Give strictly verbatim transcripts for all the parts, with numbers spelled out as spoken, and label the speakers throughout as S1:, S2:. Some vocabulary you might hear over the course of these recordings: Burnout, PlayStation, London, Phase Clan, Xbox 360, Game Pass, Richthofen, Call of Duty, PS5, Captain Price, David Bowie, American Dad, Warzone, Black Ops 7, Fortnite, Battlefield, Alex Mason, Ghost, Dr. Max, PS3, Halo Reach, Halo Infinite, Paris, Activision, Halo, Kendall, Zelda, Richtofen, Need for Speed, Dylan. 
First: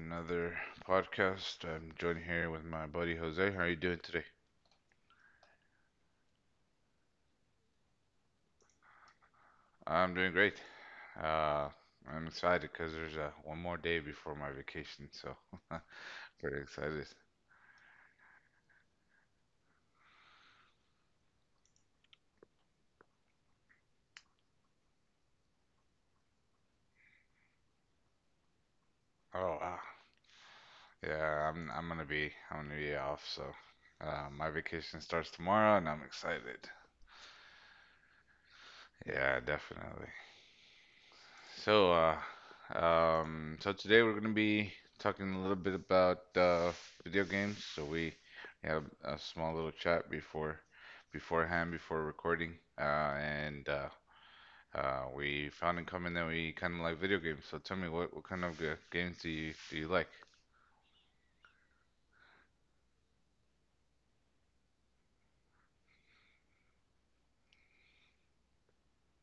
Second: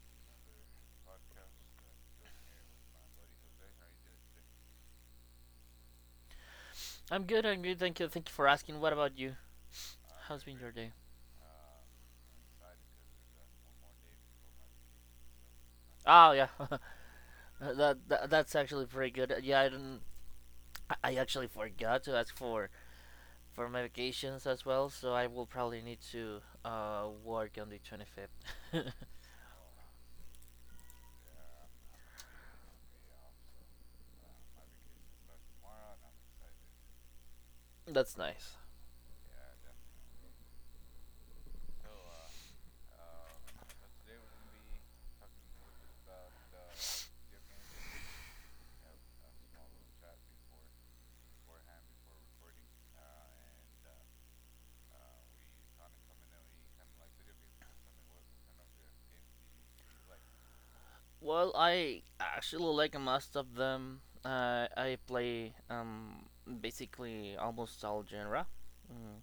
S1: another podcast. I'm joined here with my buddy Jose. How are you doing today?
S2: I'm good. I'm good. Thank you. Thank you for asking. What about you?
S1: I'm doing
S2: How's
S1: great.
S2: been your day?
S1: Uh, I'm excited because there's uh, one more day before my vacation, so
S2: Oh yeah,
S1: pretty excited.
S2: that, that that's actually pretty good. Uh, Yeah, I didn't. I- actually forgot to ask for for my vacations as well, so I will probably need to uh work on the twenty fifth.
S1: Oh wow! Yeah, I'm I'm gonna be I'm gonna be off, so uh, my vacation starts tomorrow, and I'm excited.
S2: That's nice.
S1: Yeah, definitely. So, uh, um, so today we're gonna be talking a little bit about uh, video games. So we have a small little chat before, beforehand, before recording, uh, and uh, uh, we found in common that we kind of like video games. So tell me, what what kind of g- games do you do you like?
S2: Well, I actually like most of them. Uh, I play um basically almost all genre. Mm.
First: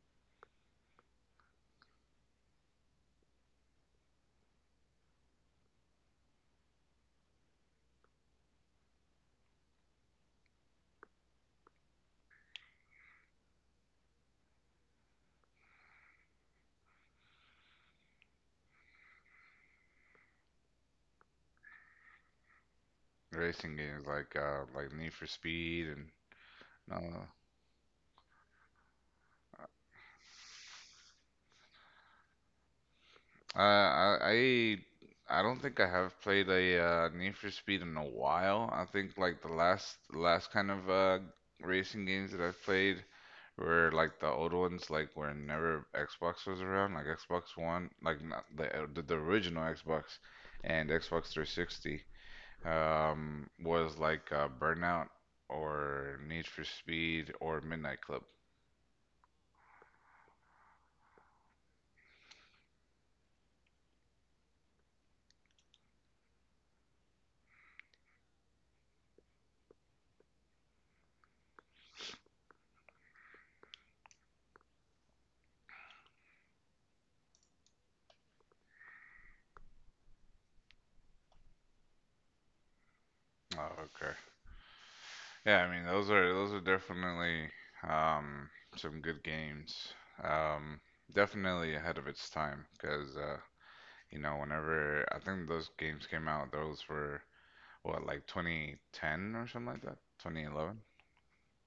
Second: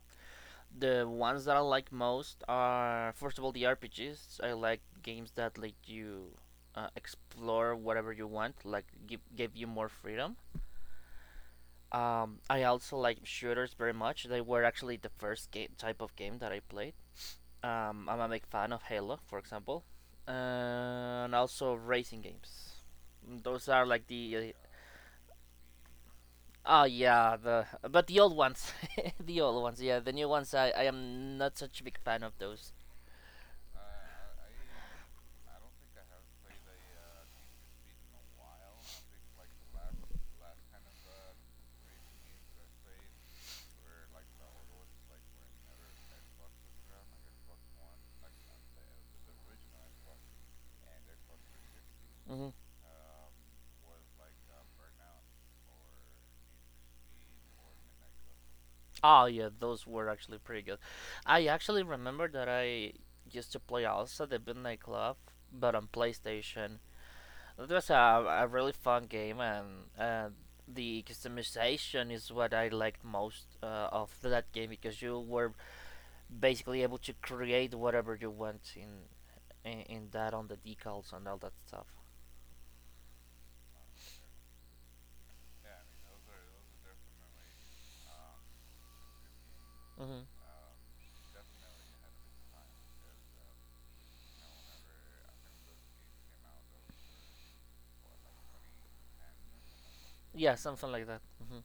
S2: The ones that I like most are, first of all, the R P Gs. I like games that let you uh, explore whatever you want, like give give you more freedom. Um, I also like shooters very much. They were actually the first game type of game that I played. Um, I'm a big fan of Halo, for example. Uh, and also racing games. Those
S1: Racing
S2: are
S1: games
S2: like
S1: like
S2: the
S1: uh, like Need for Speed and
S2: uh, oh
S1: no.
S2: yeah, the, but the old ones, the old ones. Yeah, the new ones, I, I am not such a big fan of those.
S1: Uh, I I I don't think I have played a uh, Need for Speed in a while. I think like the last the last kind of uh, racing games that I've played were like the old ones, like whenever Xbox was around, like Xbox One, like not the uh, the, the original Xbox and Xbox three sixty.
S2: Hmm.
S1: Um, was like uh, Burnout or Need for Speed or Midnight Club.
S2: Oh yeah, those were actually pretty good. I actually remember that I used to play also the Midnight Club, but on PlayStation. It was a, a really fun game, and uh, the customization is what I liked most uh, of that game, because you were basically able to create whatever you want in in, in that, on the decals and all that stuff.
S1: Oh, okay. Yeah, I mean those are those are definitely um, some good games.
S2: Hmm.
S1: Um, Definitely ahead of its time because uh, you know whenever I think those games came out, those were what like twenty ten or something like that,
S2: Yeah,
S1: twenty eleven.
S2: something like that. Hmm.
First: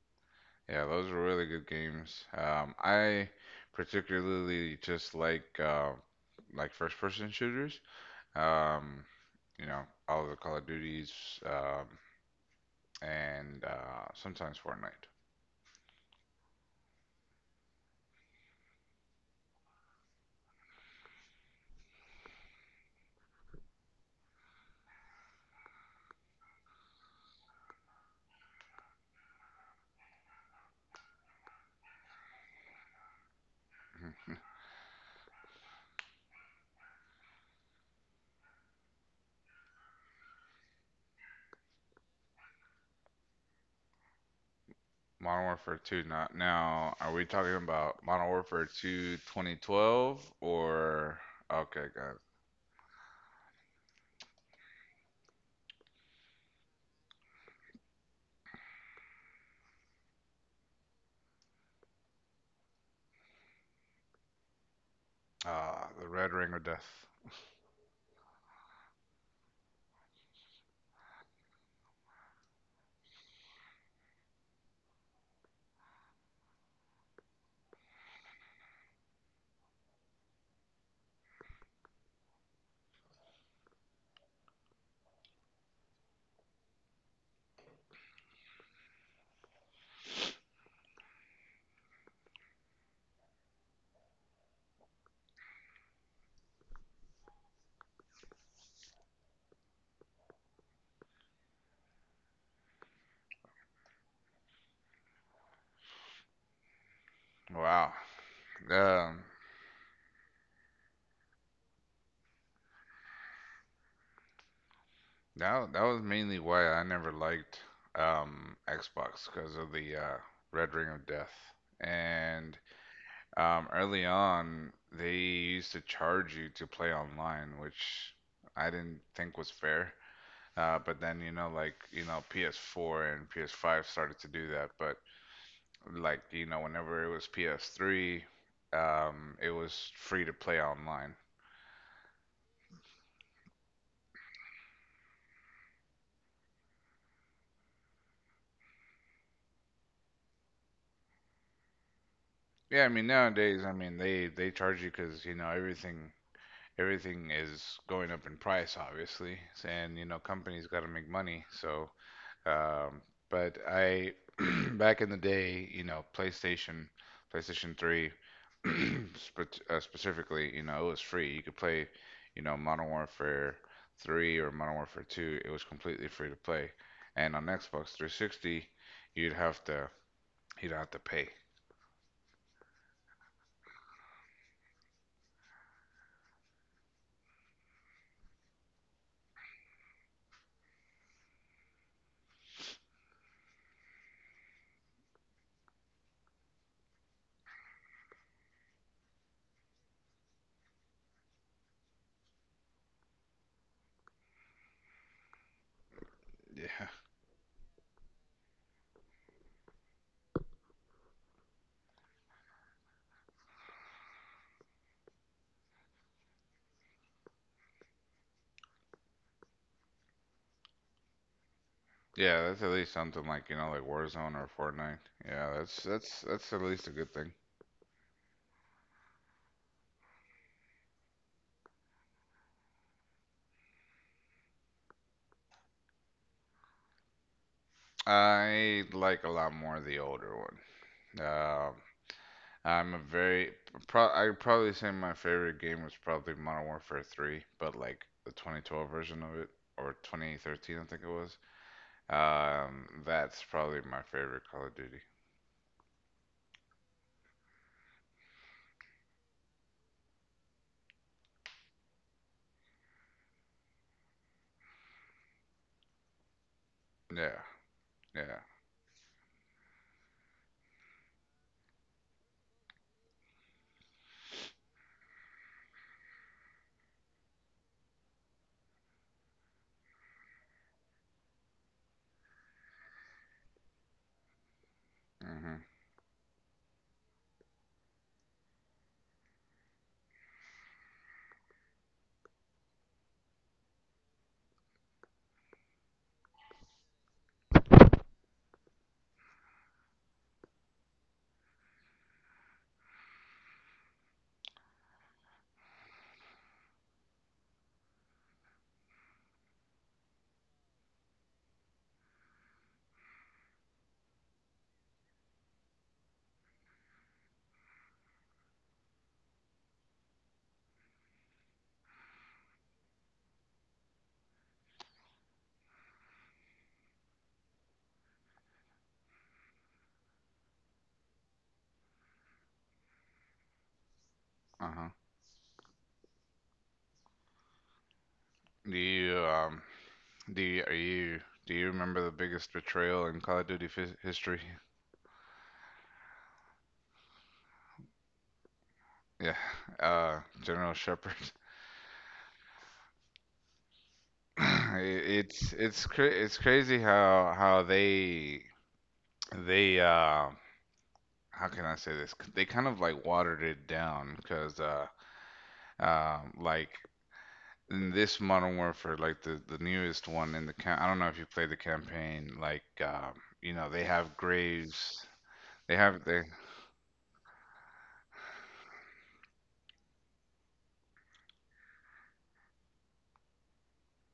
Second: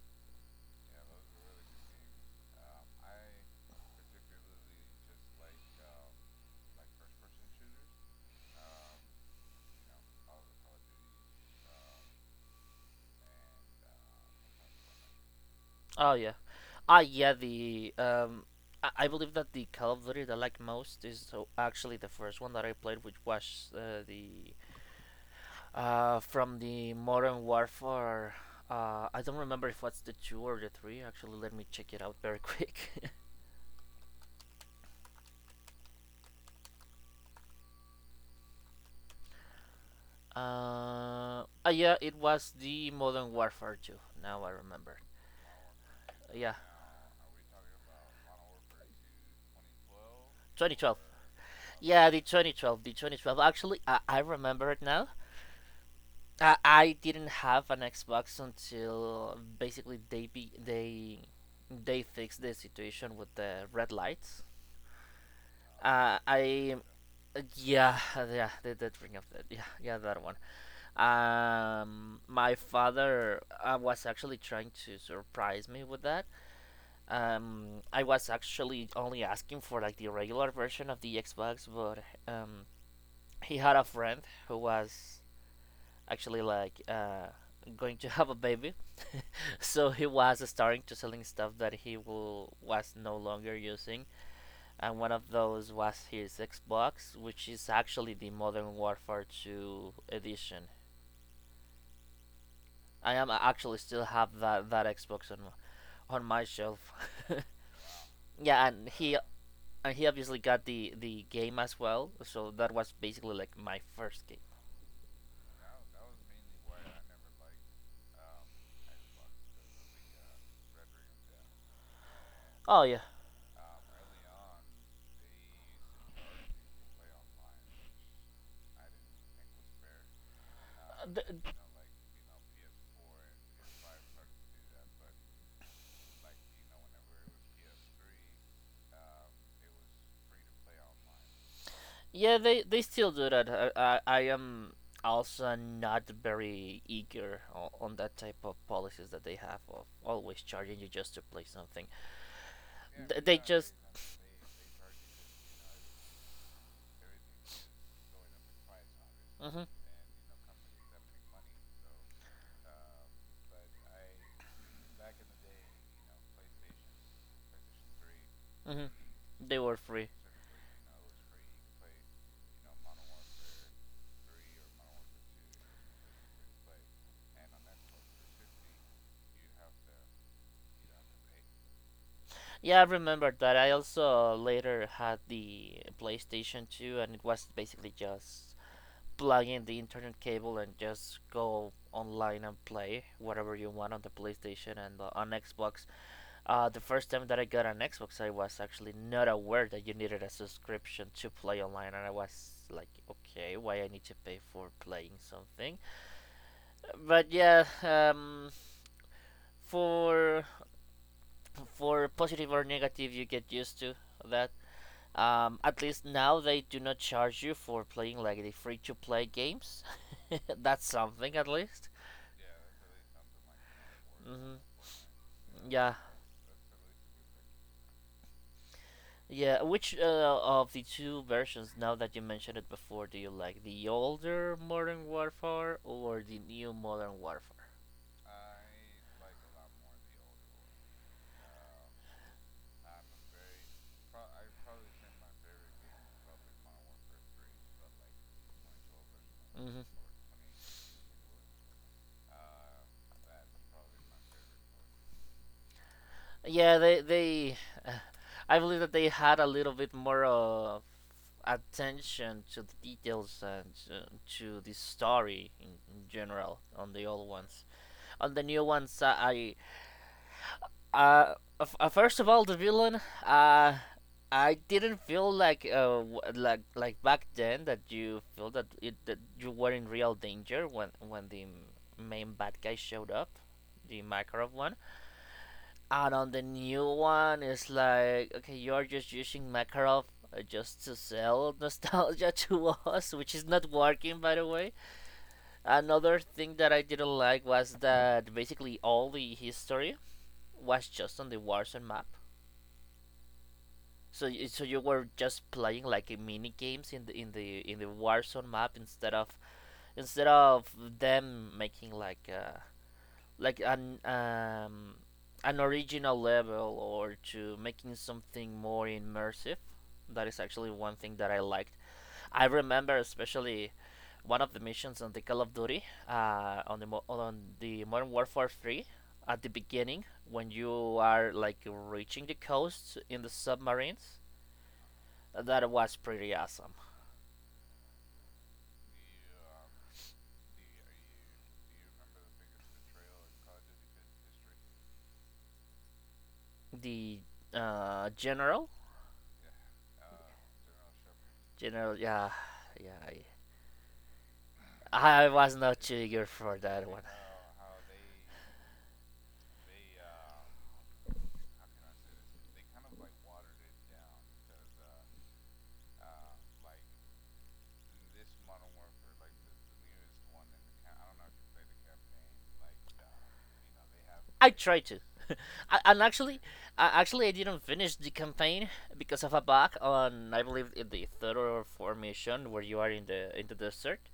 S1: Yeah, those were really good games. Um, I particularly just like uh, like first person shooters. Um, you know all of the Call of Duties um, and uh, sometimes Fortnite.
S2: Oh yeah, ah yeah. The um, I, I believe that the Call of Duty that I like most is, so actually, the first one that I played, which was uh, the uh from the Modern Warfare. Uh, I don't remember if it's the two or the three. Actually, let me check it out very quick. Uh, ah yeah, it was the Modern Warfare two. Now I remember.
S1: Modern Warfare two not
S2: Yeah,
S1: now. Are we talking about Modern Warfare two twenty twelve
S2: twenty twelve.
S1: or okay,
S2: Yeah,
S1: good.
S2: the twenty twelve, the twenty twelve. Actually, I, I remember it now. I, I didn't have an Xbox until basically they be, they they fixed the situation with the red lights.
S1: Ah, the
S2: Uh,
S1: Red Ring of
S2: I
S1: Death.
S2: Yeah, yeah, they did bring up that, yeah, yeah, that one. Um, my father uh, was actually trying to surprise me with that. Um, I was actually only asking for like the regular version of the Xbox, but um, he had a friend who was actually like uh going to have a baby, so he was starting to selling stuff that he will, was no longer using, and one of those was his xbox, which is actually the modern warfare two edition. I am uh, actually still have that, that xbox on, on my shelf.
S1: Wow.
S2: Yeah, and he
S1: Um,
S2: and he obviously got the the game as well, so that was basically like my first game.
S1: that that was mainly why I never liked um Xbox because of the uh, Red Ring of Death. And
S2: Oh yeah.
S1: um, early on, they used to charge you to play online, which I didn't think was fair. Uh, but then, you
S2: Th-
S1: know, like, you know, P S four and P S five started to do that. But like you know whenever it was P S three, um, it was free to play online.
S2: Yeah, they they still do that. I I, I am also not very eager on, on that type of policies that they have of always charging you just to play something.
S1: Yeah, I
S2: Yeah,
S1: mean
S2: Th- They
S1: nowadays, I
S2: just
S1: mean they they charge you because you know everything
S2: you
S1: everything
S2: everything's
S1: is going up in price, obviously,
S2: obviously, mhm.
S1: and you know companies got to make money, so Um, but I back in the day, you know, PlayStation, PlayStation three,
S2: Mhm, they
S1: spe-
S2: were
S1: uh,
S2: free.
S1: specifically, you know, it was free. You could play, you know, Modern Warfare three or Modern Warfare two. It was completely free to play. And on Xbox three sixty, you'd have to you'd have to pay.
S2: Play Yeah, I remember that. I also later had the PlayStation two, and it was basically just plug in the internet cable and just go online and play whatever you want on the PlayStation and uh, on Xbox. Uh, the first time that I got an Xbox, I was actually not aware that you needed a subscription to play online, and I was like, okay, why I need to pay for playing something?
S1: Yeah.
S2: But yeah, um, for for positive or negative, you get used to that. Um, at least now they do not charge you for playing like the free to play games. That's something at least.
S1: Yeah,
S2: Yeah,
S1: that's at least something like, you know, like Warzone
S2: like that.
S1: or
S2: Hmm.
S1: Fortnite. Yeah, that's
S2: Yeah,
S1: that's that's at least a good thing.
S2: yeah. Which uh, of the two versions, now that you mentioned it before, do you like? The older Modern Warfare or the new Modern Warfare?
S1: I like a lot more the older one. Um, I'm a very pro- I'd probably say my favorite game was probably Modern Warfare three, but like the twenty twelve version of it
S2: Hmm.
S1: or twenty thirteen I think it was. Um, that's probably my favorite Call of Duty.
S2: Yeah, they they. I believe that they had a little bit more uh, attention to the details and uh, to the story in, in general on the old
S1: Yeah,
S2: ones. On
S1: yeah.
S2: the new ones, uh, I, uh, uh, first of all, the villain uh. I didn't feel like uh like like back then that you feel that it, that you were in real danger when when the main bad guy showed up, the Makarov one.
S1: Mhm.
S2: And on the new one, it's like, okay, you're just using Makarov, uh, just to sell nostalgia to us, which is not working, by the way. Another thing that I didn't like was that basically all the history was just on the Warzone map. So, so you were just playing like a mini games in the in the in the Warzone map, instead of instead of them making like uh, like an um, an original level, or to making something more immersive. That is actually one thing that I liked. I remember especially one of the missions on the Call of Duty, uh, on the mo- on the Modern Warfare Three, at the beginning when you are like reaching the coast in the submarines.
S1: Uh-huh.
S2: That was pretty awesome.
S1: Do you um do you, are you do you remember the biggest betrayal in Call of Duty f- history?
S2: The uh, general,
S1: Yeah. Uh, General Shepard.
S2: General, yeah, yeah.
S1: It-
S2: I, I
S1: It's
S2: was
S1: it's
S2: not
S1: cra-
S2: eager
S1: it's
S2: for
S1: crazy
S2: that one.
S1: how how they they um how can I say this? They kind of like watered it down because, uh, um, like in this Modern Warfare, like the the newest one in the cam- I don't know if you played the campaign. Like, um, you know, they have
S2: I tried to,
S1: graves. They
S2: I, and
S1: have they.
S2: actually, uh, actually, I didn't finish the campaign because of a bug on, I believe, in the third or fourth mission, where you are in the in the desert,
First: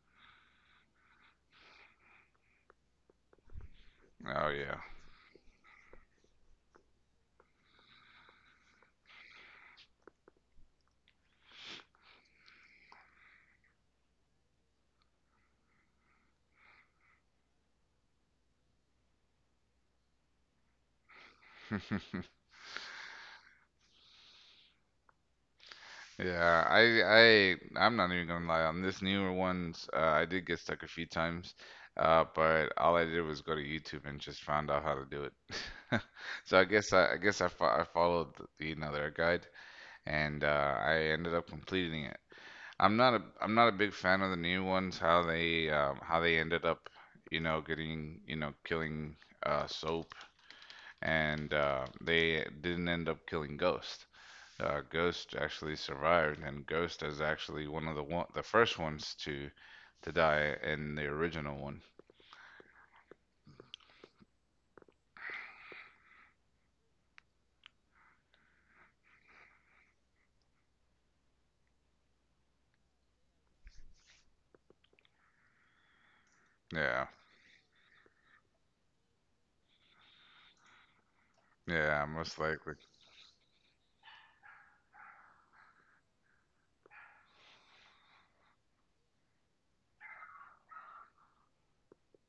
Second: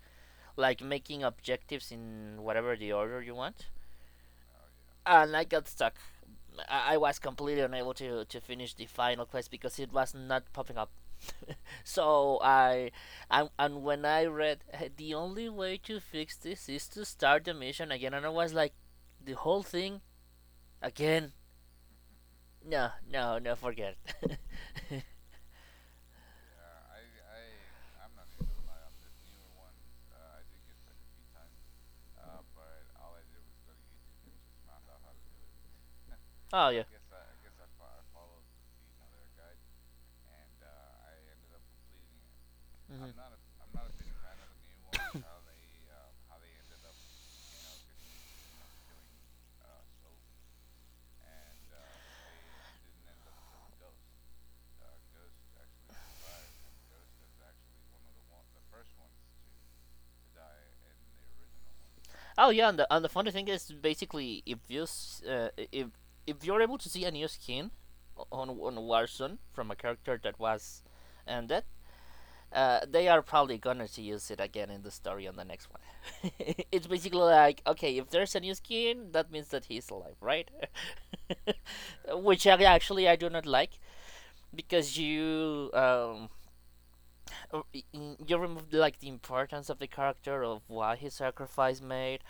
S2: like making objectives in whatever the order you want.
S1: Oh yeah.
S2: And I got stuck. I, I was completely unable to, to finish the final quest, because it was not popping up. so I, and, and when I read, "Hey, the only way to fix this is to start the mission again," and I was like, the whole thing again. No, no, no, forget it.
S1: Yeah, I I I'm not even gonna lie. On this newer ones, uh, I did get stuck a few times, uh, but all I did was go to YouTube and just found out how to do it. So I
S2: Oh, yeah.
S1: guess I, I guess I, fo I followed the, you know their guide, and uh, I ended up completing it. I'm not a I'm not a
S2: Hmm.
S1: big fan of the new ones. How they um, how they ended up, you know, getting you know killing
S2: You
S1: uh, Soap, and uh, they didn't end up killing Ghost. Uh, Ghost actually survived, and Ghost is actually one of the one the first ones to to die in the original one.
S2: know killing. Oh, yeah, and the, and the funny thing is basically if you s- uh, if if you're able to see a new skin o- on on Warzone from a character that was ended, uh, they are probably gonna to use it again in the story on the next one. It's
S1: Yeah,
S2: basically like, okay, if there's a new skin, that means that he's alive, right?
S1: yeah, most
S2: Which I-
S1: likely.
S2: actually I do not like, because you um you remove like the importance of the character, of why his sacrifice made.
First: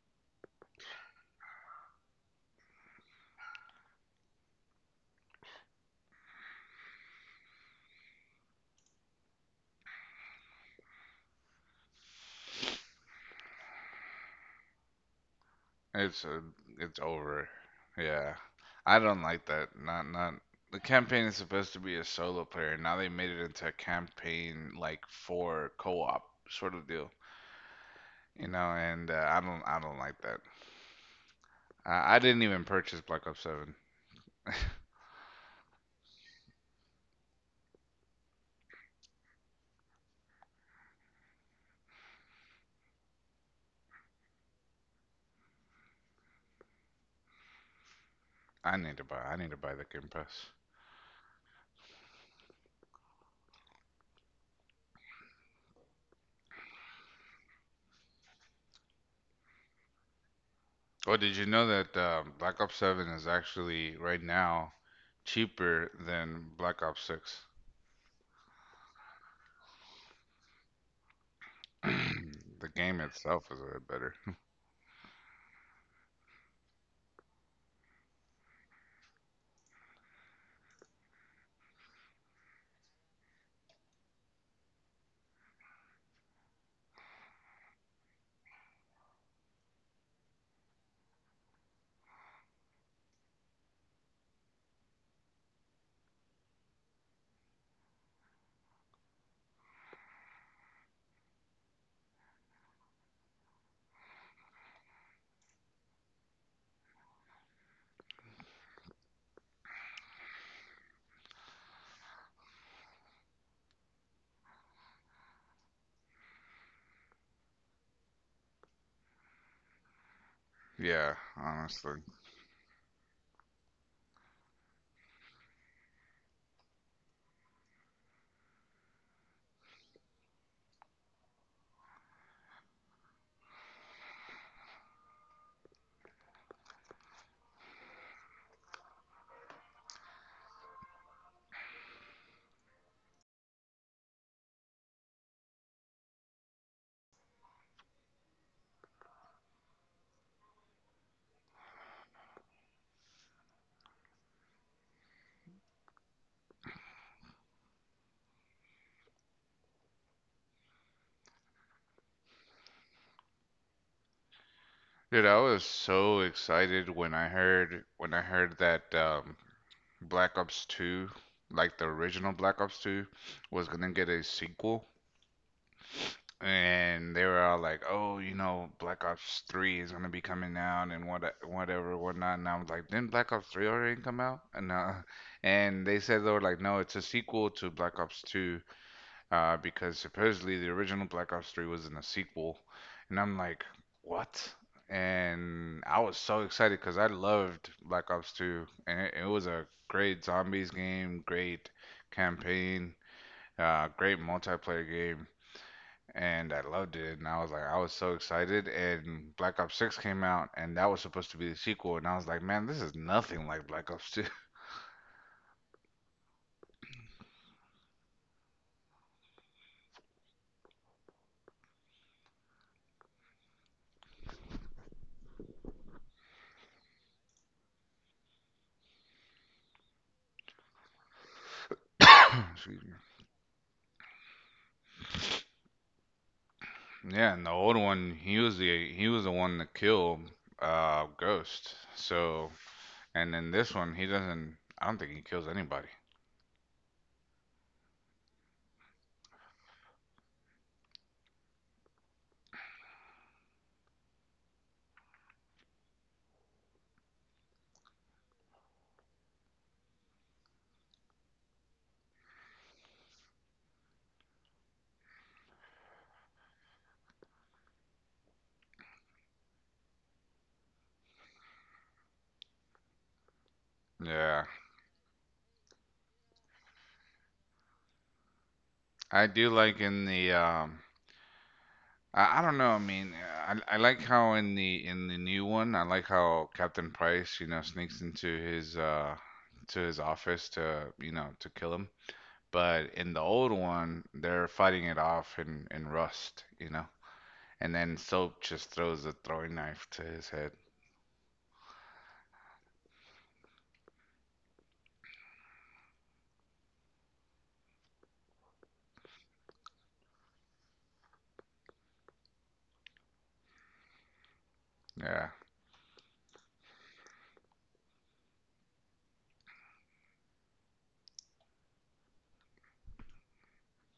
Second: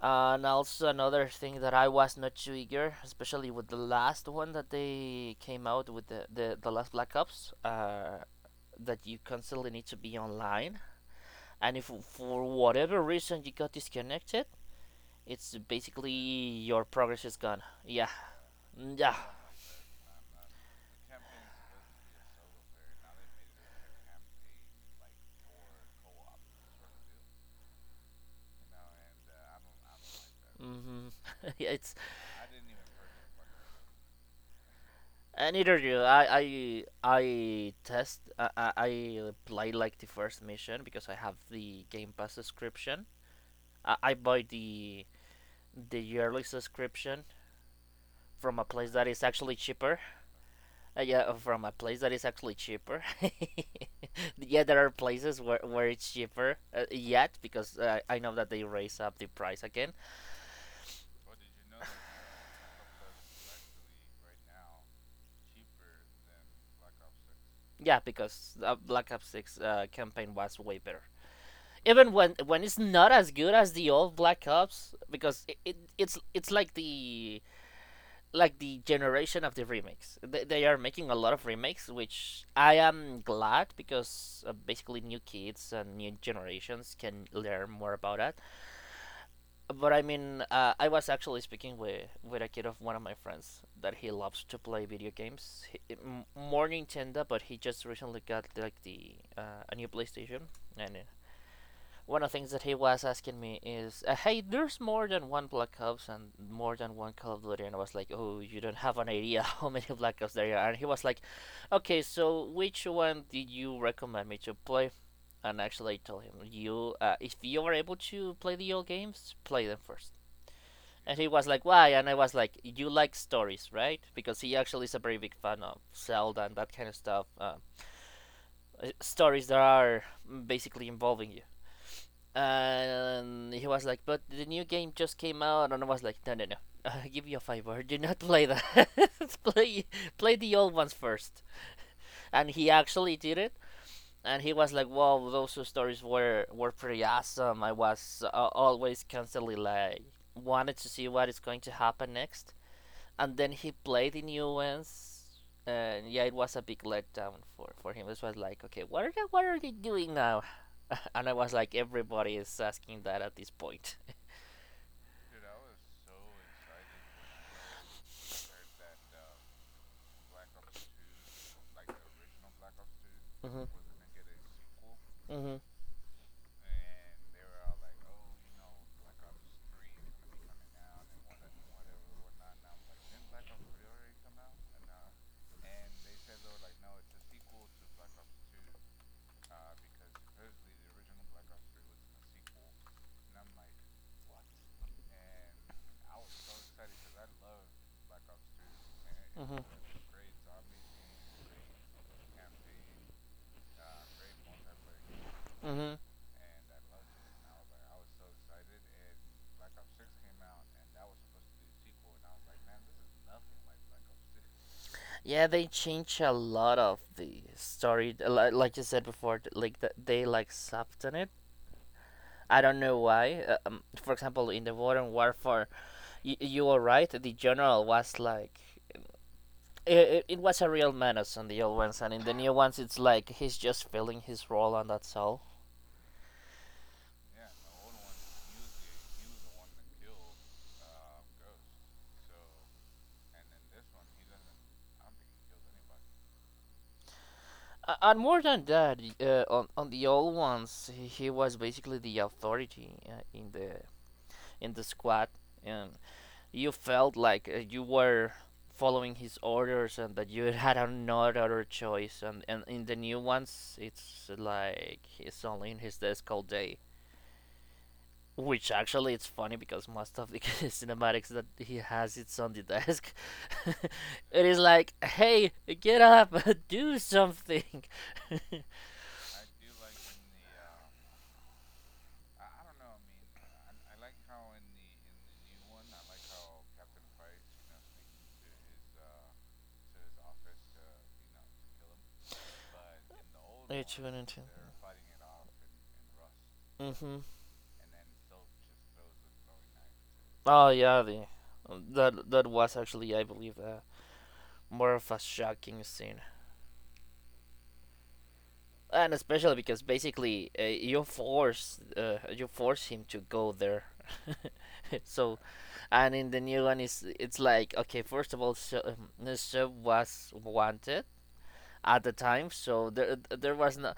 S2: And also another thing that I was not too eager, especially with the last one that they came out with, the the, the last Black Ops uh that you constantly need to be online, and if for whatever reason you got disconnected, it's basically
S1: It's uh,
S2: your
S1: it's
S2: progress is
S1: over.
S2: gone, yeah.
S1: Yeah,
S2: Mm,
S1: I
S2: yeah.
S1: don't like that. Not not the campaign is supposed to be a solo player. Now they made it into a campaign like for co-op sort of deal, you know. And uh, I don't I don't like that.
S2: Like. Mm-hmm. Yeah, it's
S1: I, I didn't even purchase Black Ops Seven.
S2: uh, neither do I. I I test. I I I play like the first mission because I have the Game Pass subscription. I, I buy the the yearly subscription from a
S1: I
S2: place
S1: need to
S2: that
S1: buy
S2: is
S1: I need to
S2: actually
S1: buy the
S2: cheaper.
S1: Game Pass.
S2: Uh, yeah, uh, from a place that is actually cheaper. Yeah, there are places where, where it's cheaper, uh, yet because uh, I know that they raise up the price again.
S1: Oh, did you know that um, Black Ops Seven is actually right now cheaper than Black Ops Six?
S2: Yeah, because uh, Black Ops Six uh, campaign was way better. Even when when
S1: The
S2: it's
S1: game
S2: not as
S1: itself
S2: good
S1: is a
S2: as
S1: bit
S2: the
S1: better.
S2: old Black Ops, because it, it it's it's like the like the generation of the remakes. They, they are making a lot of remakes, which I am glad because uh, basically new kids and new generations can learn more about that. But I mean, uh, I was actually speaking with with a kid of one of my friends that he loves to play video games. He, m- more Nintendo, but he just recently got like the uh, a new PlayStation. And uh, one of the things that he was asking me is, uh, "Hey, there's more than one Black Ops and more than one Call of Duty," and I was like, "Oh, you don't have an idea how many Black Ops there are." And he was like, "Okay, so which one did you recommend me to play?" And actually, I told him, "You, uh, if you are able to play the old games, play them first."
S1: Yeah,
S2: And he was like, "Why?"
S1: honestly.
S2: And I was like, "You like stories, right?" Because he actually is a very big fan of Zelda and that kind of stuff. Uh, uh, stories that are basically involving you. And he was like, "But the new game just came out," and I was like, "No, no, no, uh, give you a favor, do not play that. play, Play the old ones first." And he actually did it, and he was like, "Wow, those two stories were were pretty awesome. I was uh, always constantly like wanted to see what is going to happen next." And then he played in UNs, and yeah, it was a big letdown for for him. This was like, okay, what are they, what are they doing now? And I was like, everybody is asking that at this point.
S1: Dude, I was so excited when I heard when I heard that um, Black Ops two, like the original Black Ops two,
S2: Mm-hmm.
S1: was gonna get a sequel.
S2: Mm-hmm.
S1: And they were all like, "Oh, you know, Black Ops three is gonna be coming out and what whatever, whatnot." And I was like, "Didn't Black Ops three already come out?" And uh, and they said they were like, "No, it's a sequel to Black Ops Two," uh, because supposedly the original Black Ops three was in a sequel, and I'm like, what? And I was so excited because I loved Black Ops two, and it, it was
S2: Mhm.
S1: a great zombies game, great campaign, uh, great multiplayer game,
S2: Mm-hmm.
S1: and I loved it. And I was like, I was so excited. And Black Ops six came out, and that was supposed to be the sequel, and I was like, man, this is nothing like Black Ops two.
S2: Yeah, they change a lot of the story. Li- Like you said before, th- like th- they like soften it. I don't know why. Uh, Um, for example, in the modern warfare, you, you were right. The general was like, it, it was a real menace on the old ones, and in the new ones,
S1: Excuse me.
S2: it's like he's just filling his role, and that's all.
S1: Yeah, and the old one, he was the he was the one that killed uh Ghost. So, and in this one, he doesn't. I don't think he kills anybody.
S2: A- And more than that, uh, on on the old ones, he he was basically the authority uh, in the in the squad. Um, you felt like uh, you were following his orders and that you had no other choice. And, and in the new ones, it's like he's only in his desk all day. Which actually, it's funny because most of the cinematics that he has, it's on the desk. It
S1: Yeah,
S2: is like, hey, get up, do something.
S1: I do like in the um. I, I don't know. I mean, I, I like how in the in the new one, I like how Captain Price, you know, sneaks into his uh to his office to you know to kill him. But in the old
S2: H
S1: one,
S2: one and two.
S1: they're fighting it off in in Rust, you know,
S2: Mm-hmm.
S1: and then Soap just throws a throwing knife to his head.
S2: Oh yeah, the that that was actually I believe, uh, more of a shocking scene, and especially because basically, uh, you force uh, you force him to go there.
S1: Yeah.
S2: So, and in the new one is it's like okay, first of all, so, um, the show was wanted at the time, so there there was no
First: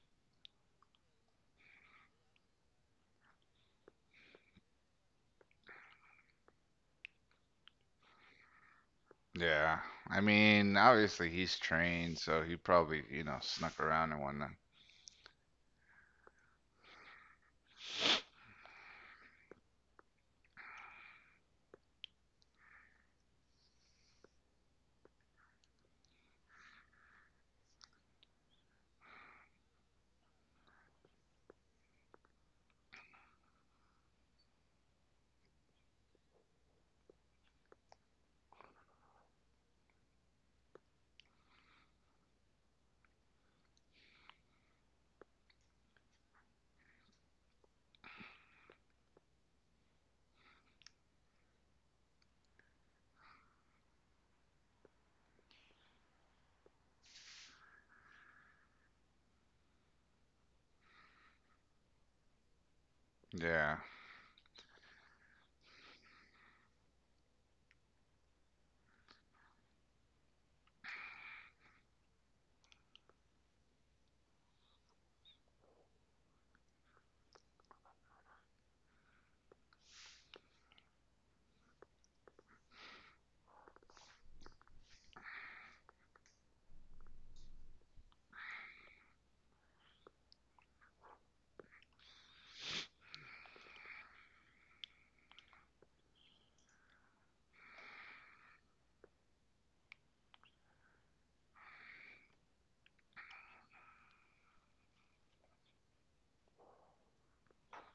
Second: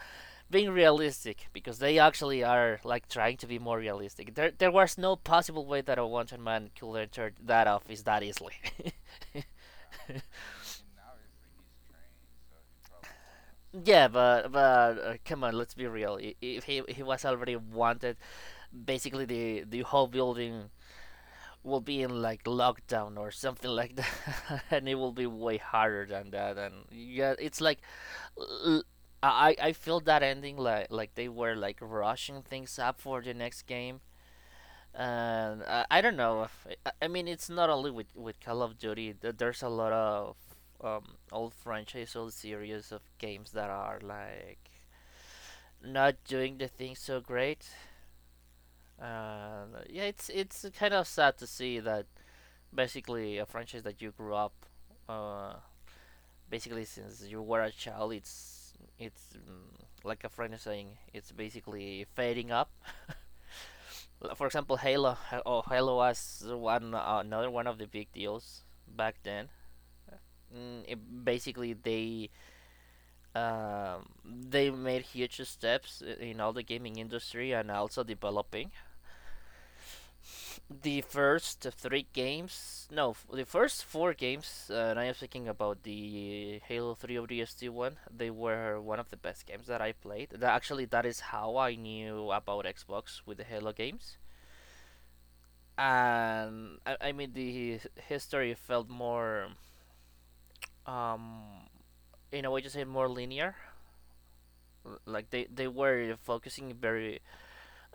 S2: being realistic because they actually are like trying to be more realistic. There there was no possible way that a wanted man could enter that office that easily.
S1: Yeah. I mean, obviously he's trained, so he probably, you know, snuck
S2: Yeah,
S1: around and
S2: but
S1: whatnot.
S2: but uh, come on, let's be real. I- If he he was already wanted, basically the the whole building will be in like lockdown or something like that, and it will be way harder than that. And yeah, it's like l- I I feel that ending like like they were like rushing things up for the next game. And I, I don't know. If, I, I mean, it's not only with with Call of Duty. th- There's a lot of um old franchise, old series of games that are like not doing the thing so great. Uh, yeah, it's it's kind of sad to see that basically a franchise that you grew up, uh, basically since you were a child, it's it's mm, like a friend is saying, it's basically fading up.
S1: Yeah.
S2: For example, Halo. Oh, Halo was one, uh, another one of the big deals back then. Mm, it, basically, they um, they made huge steps uh, in all the gaming industry and also developing the first three games, no, f- the first four games, uh, and I am speaking about the Halo three O D S T one. They were one of the best games that I played. That actually, that is how I knew about Xbox with the Halo games. And I, I mean, the history felt more, um, in a way, just say more linear. Like they, they were focusing very,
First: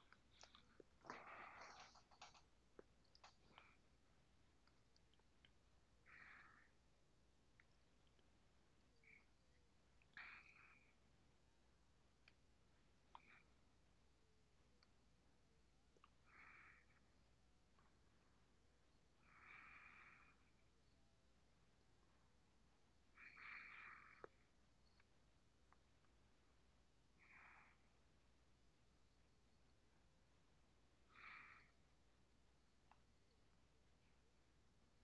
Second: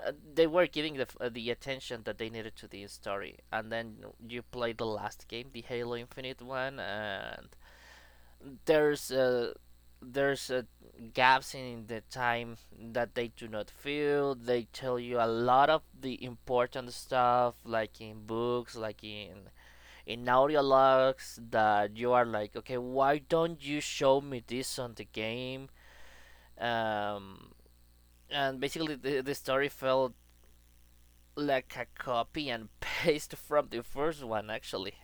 S2: uh, they were giving the, uh, the attention that they needed to the story, and then you play the last game, the Halo Infinite one, and there's uh, there's uh, gaps in the time that they do not fill. They tell you a lot of the important stuff, like in books, like in in audio logs, that you are like, okay, why don't you show me this on the game? Um, and basically, the, the story felt like a copy and paste from the first one, actually.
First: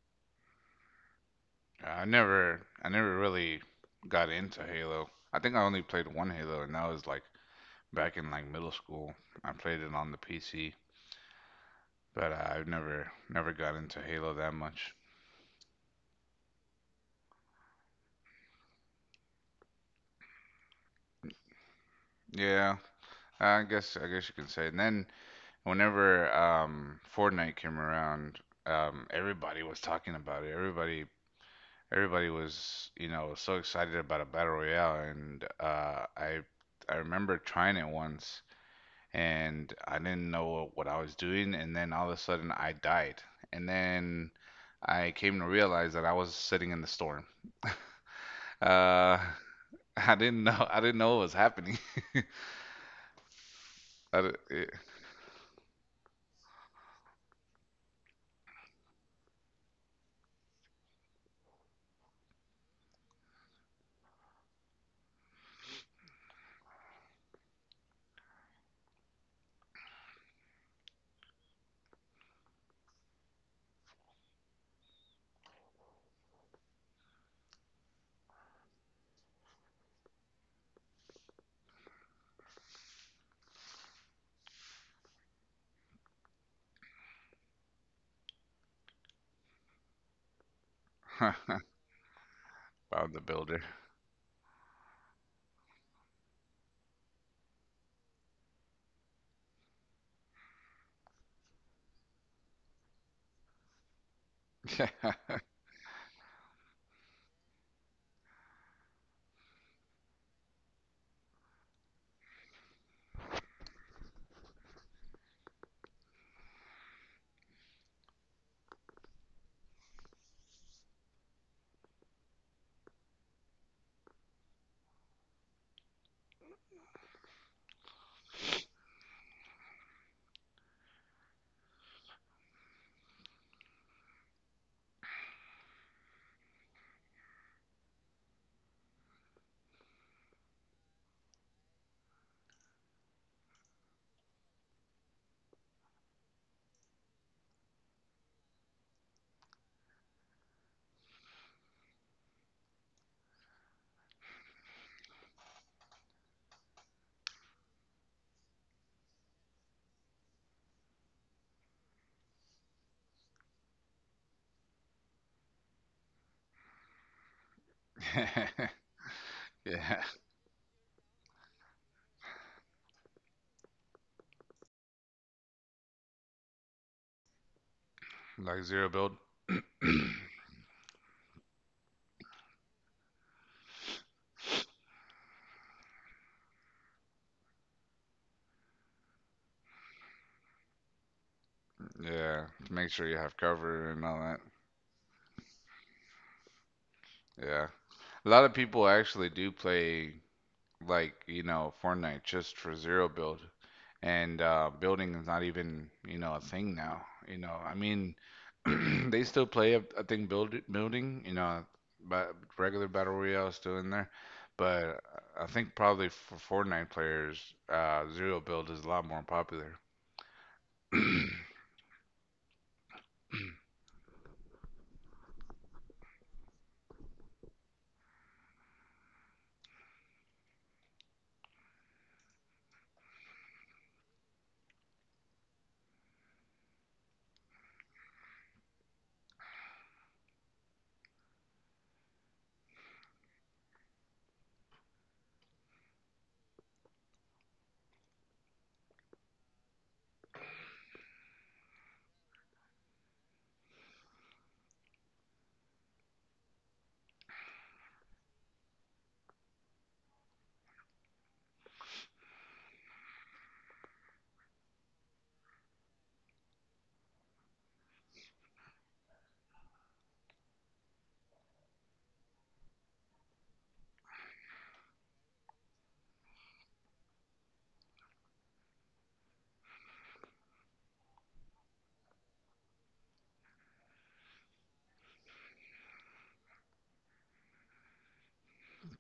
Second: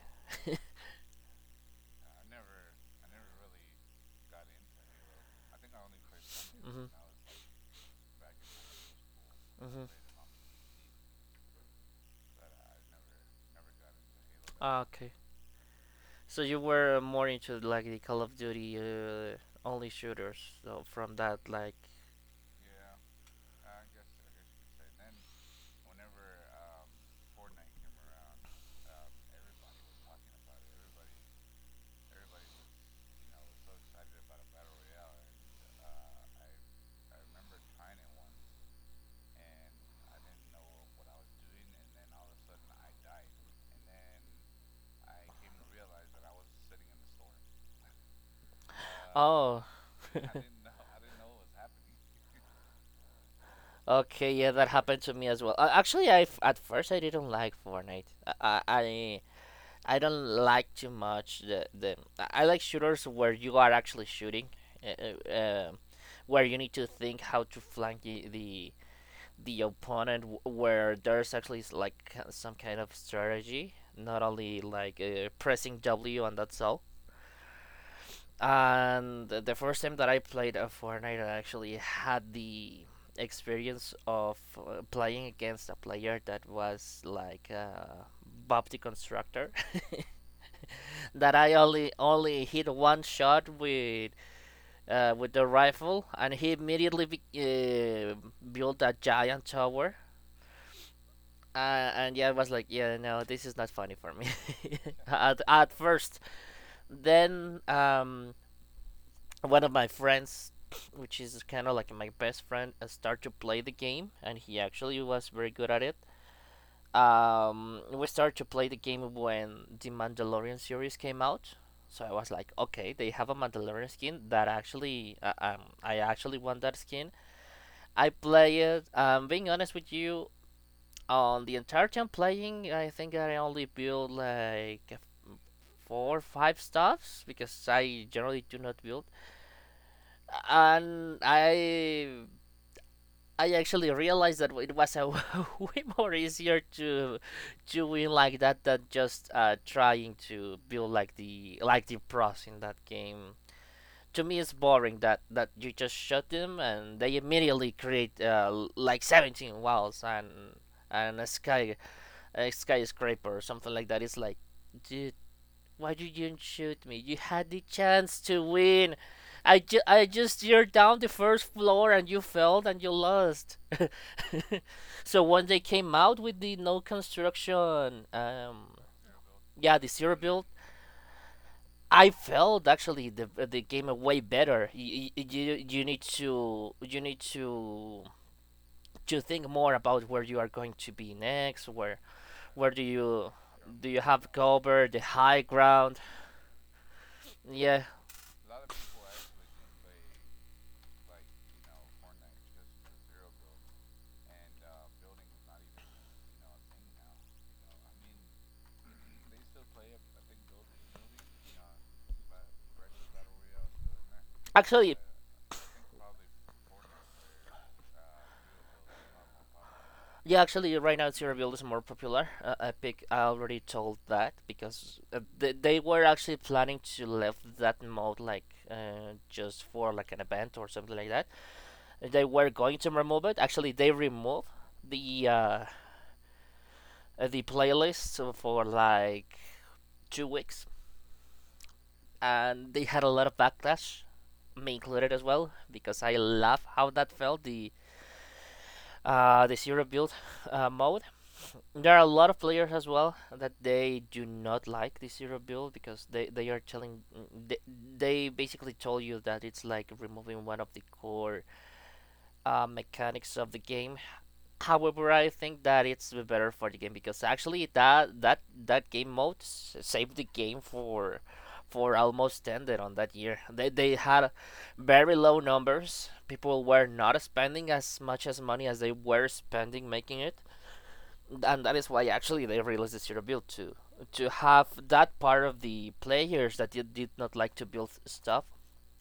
S1: I never I never really got into Halo. I think I only played one Halo and
S2: Mhm.
S1: that was like back in like middle school. I played
S2: Mhm.
S1: it on the P C, but uh, I've never never got into Halo that
S2: Ah,
S1: much.
S2: okay. So you were more into like the Call of Duty, uh, only shooters, so from that like.
S1: Yeah. I guess I guess you can say. And then whenever um Fortnite came around, um everybody was talking about it. Everybody everybody was, you know, so excited about a battle royale, and uh, I I remember trying it once, and I didn't know what I was doing, and then all of a sudden I died, and then I came to realize that I was sitting in the storm. Uh,
S2: Oh,
S1: I didn't know I didn't know what was happening. I
S2: okay,
S1: di-
S2: yeah, that
S1: it,
S2: happened to me as well. Uh, actually, I f- at first I didn't like Fortnite. I I, I don't like too much the the. I like shooters where you are actually shooting, uh, uh, uh, where you need to think how to flank the the, the opponent, wh- where there's actually s- like ki- some kind of strategy, not only like uh, pressing W and that's all. And the the first time that I played a Fortnite, I actually had the experience of uh, playing against a player that was like, uh, Bob the Constructor. That I only only hit one
S1: Bob the
S2: shot
S1: Builder.
S2: with, uh, with the rifle, and he immediately be- uh, built a giant tower. Uh, and yeah, I was like, yeah, no, this is not funny for me at, at first. Then, um, one of my friends, which is kind of like my best friend, uh, started to play the game, and he actually was very good at it. Um, we started to play the game when the Mandalorian series came out. So I was like, okay, they have a Mandalorian skin that actually, uh, um, I actually want that skin. I play it. Um, being honest with you, on the entire time playing, I think I only built like four or five stuffs because I generally do not build, and I I actually realized that it was a way more easier to to win like that than just, uh, trying to build like the like the pros in that game. To me, it's boring that that you just shot them and they immediately create, uh, l- like seventeen walls and and a sky a skyscraper or something like that. It's like, dude, why did you didn't shoot me? You had the chance to
S1: Yeah,
S2: win. I, ju-
S1: yeah,
S2: I just you're down the first floor and you failed and you lost. So when they came out with the no construction,
S1: like
S2: um,
S1: zero build.
S2: yeah, the zero build, I felt actually the the game way better. You, you you need to you need to to think more about where you are going to be next. Where
S1: Yeah,
S2: where
S1: to
S2: do
S1: make sure you
S2: you
S1: have
S2: do
S1: cover
S2: you
S1: and all
S2: have
S1: that.
S2: cover the high ground?
S1: Yeah.
S2: Yeah,
S1: A lot of people actually do play like you know Fortnite just for zero build, and uh, building is not even you know a thing now. You know, I mean, they still play a, a thing build building. You know, but regular battle royale is still in there,
S2: actually
S1: but I think probably for Fortnite players, uh, zero build is a lot more popular.
S2: Yeah, actually, right now Chernobyl is more popular. Uh, Epic, I already told that because, uh, they, they were actually planning to leave that mode like, uh, just for like an event or something like that. They were going to remove it. Actually, they removed the uh, uh, the playlist for like two weeks, and they had a lot of backlash, me included as well, because I love how that felt the, uh, the zero build, uh, mode. There are a lot of players as well that they do not like this hero build because they, they are telling mm, they, they basically told you that it's like removing one of the core, uh, mechanics of the game. However, I think that it's better for the game because actually that that that game mode s- saved the game for for almost ended on that year. They they had very low numbers. People were not spending as much as money as they were spending making it, and that is why actually they released the zero build to to have that part of the players that did, did not like to build stuff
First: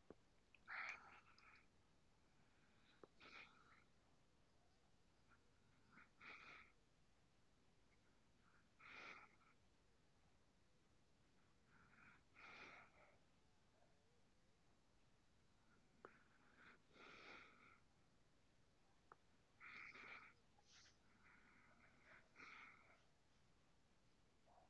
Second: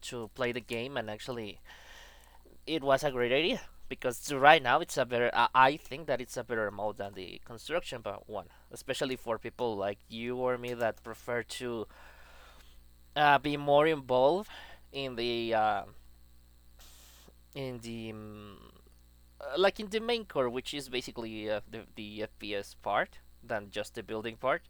S2: to play the game, and actually it was a great idea because right now it's a better I- i think that it's a better mode than the construction bu- one, especially for people like you or me that prefer to, uh, be more involved in the, uh, in the mm, uh, like in the main core, which is basically, uh, the, the FPS part than just the building part.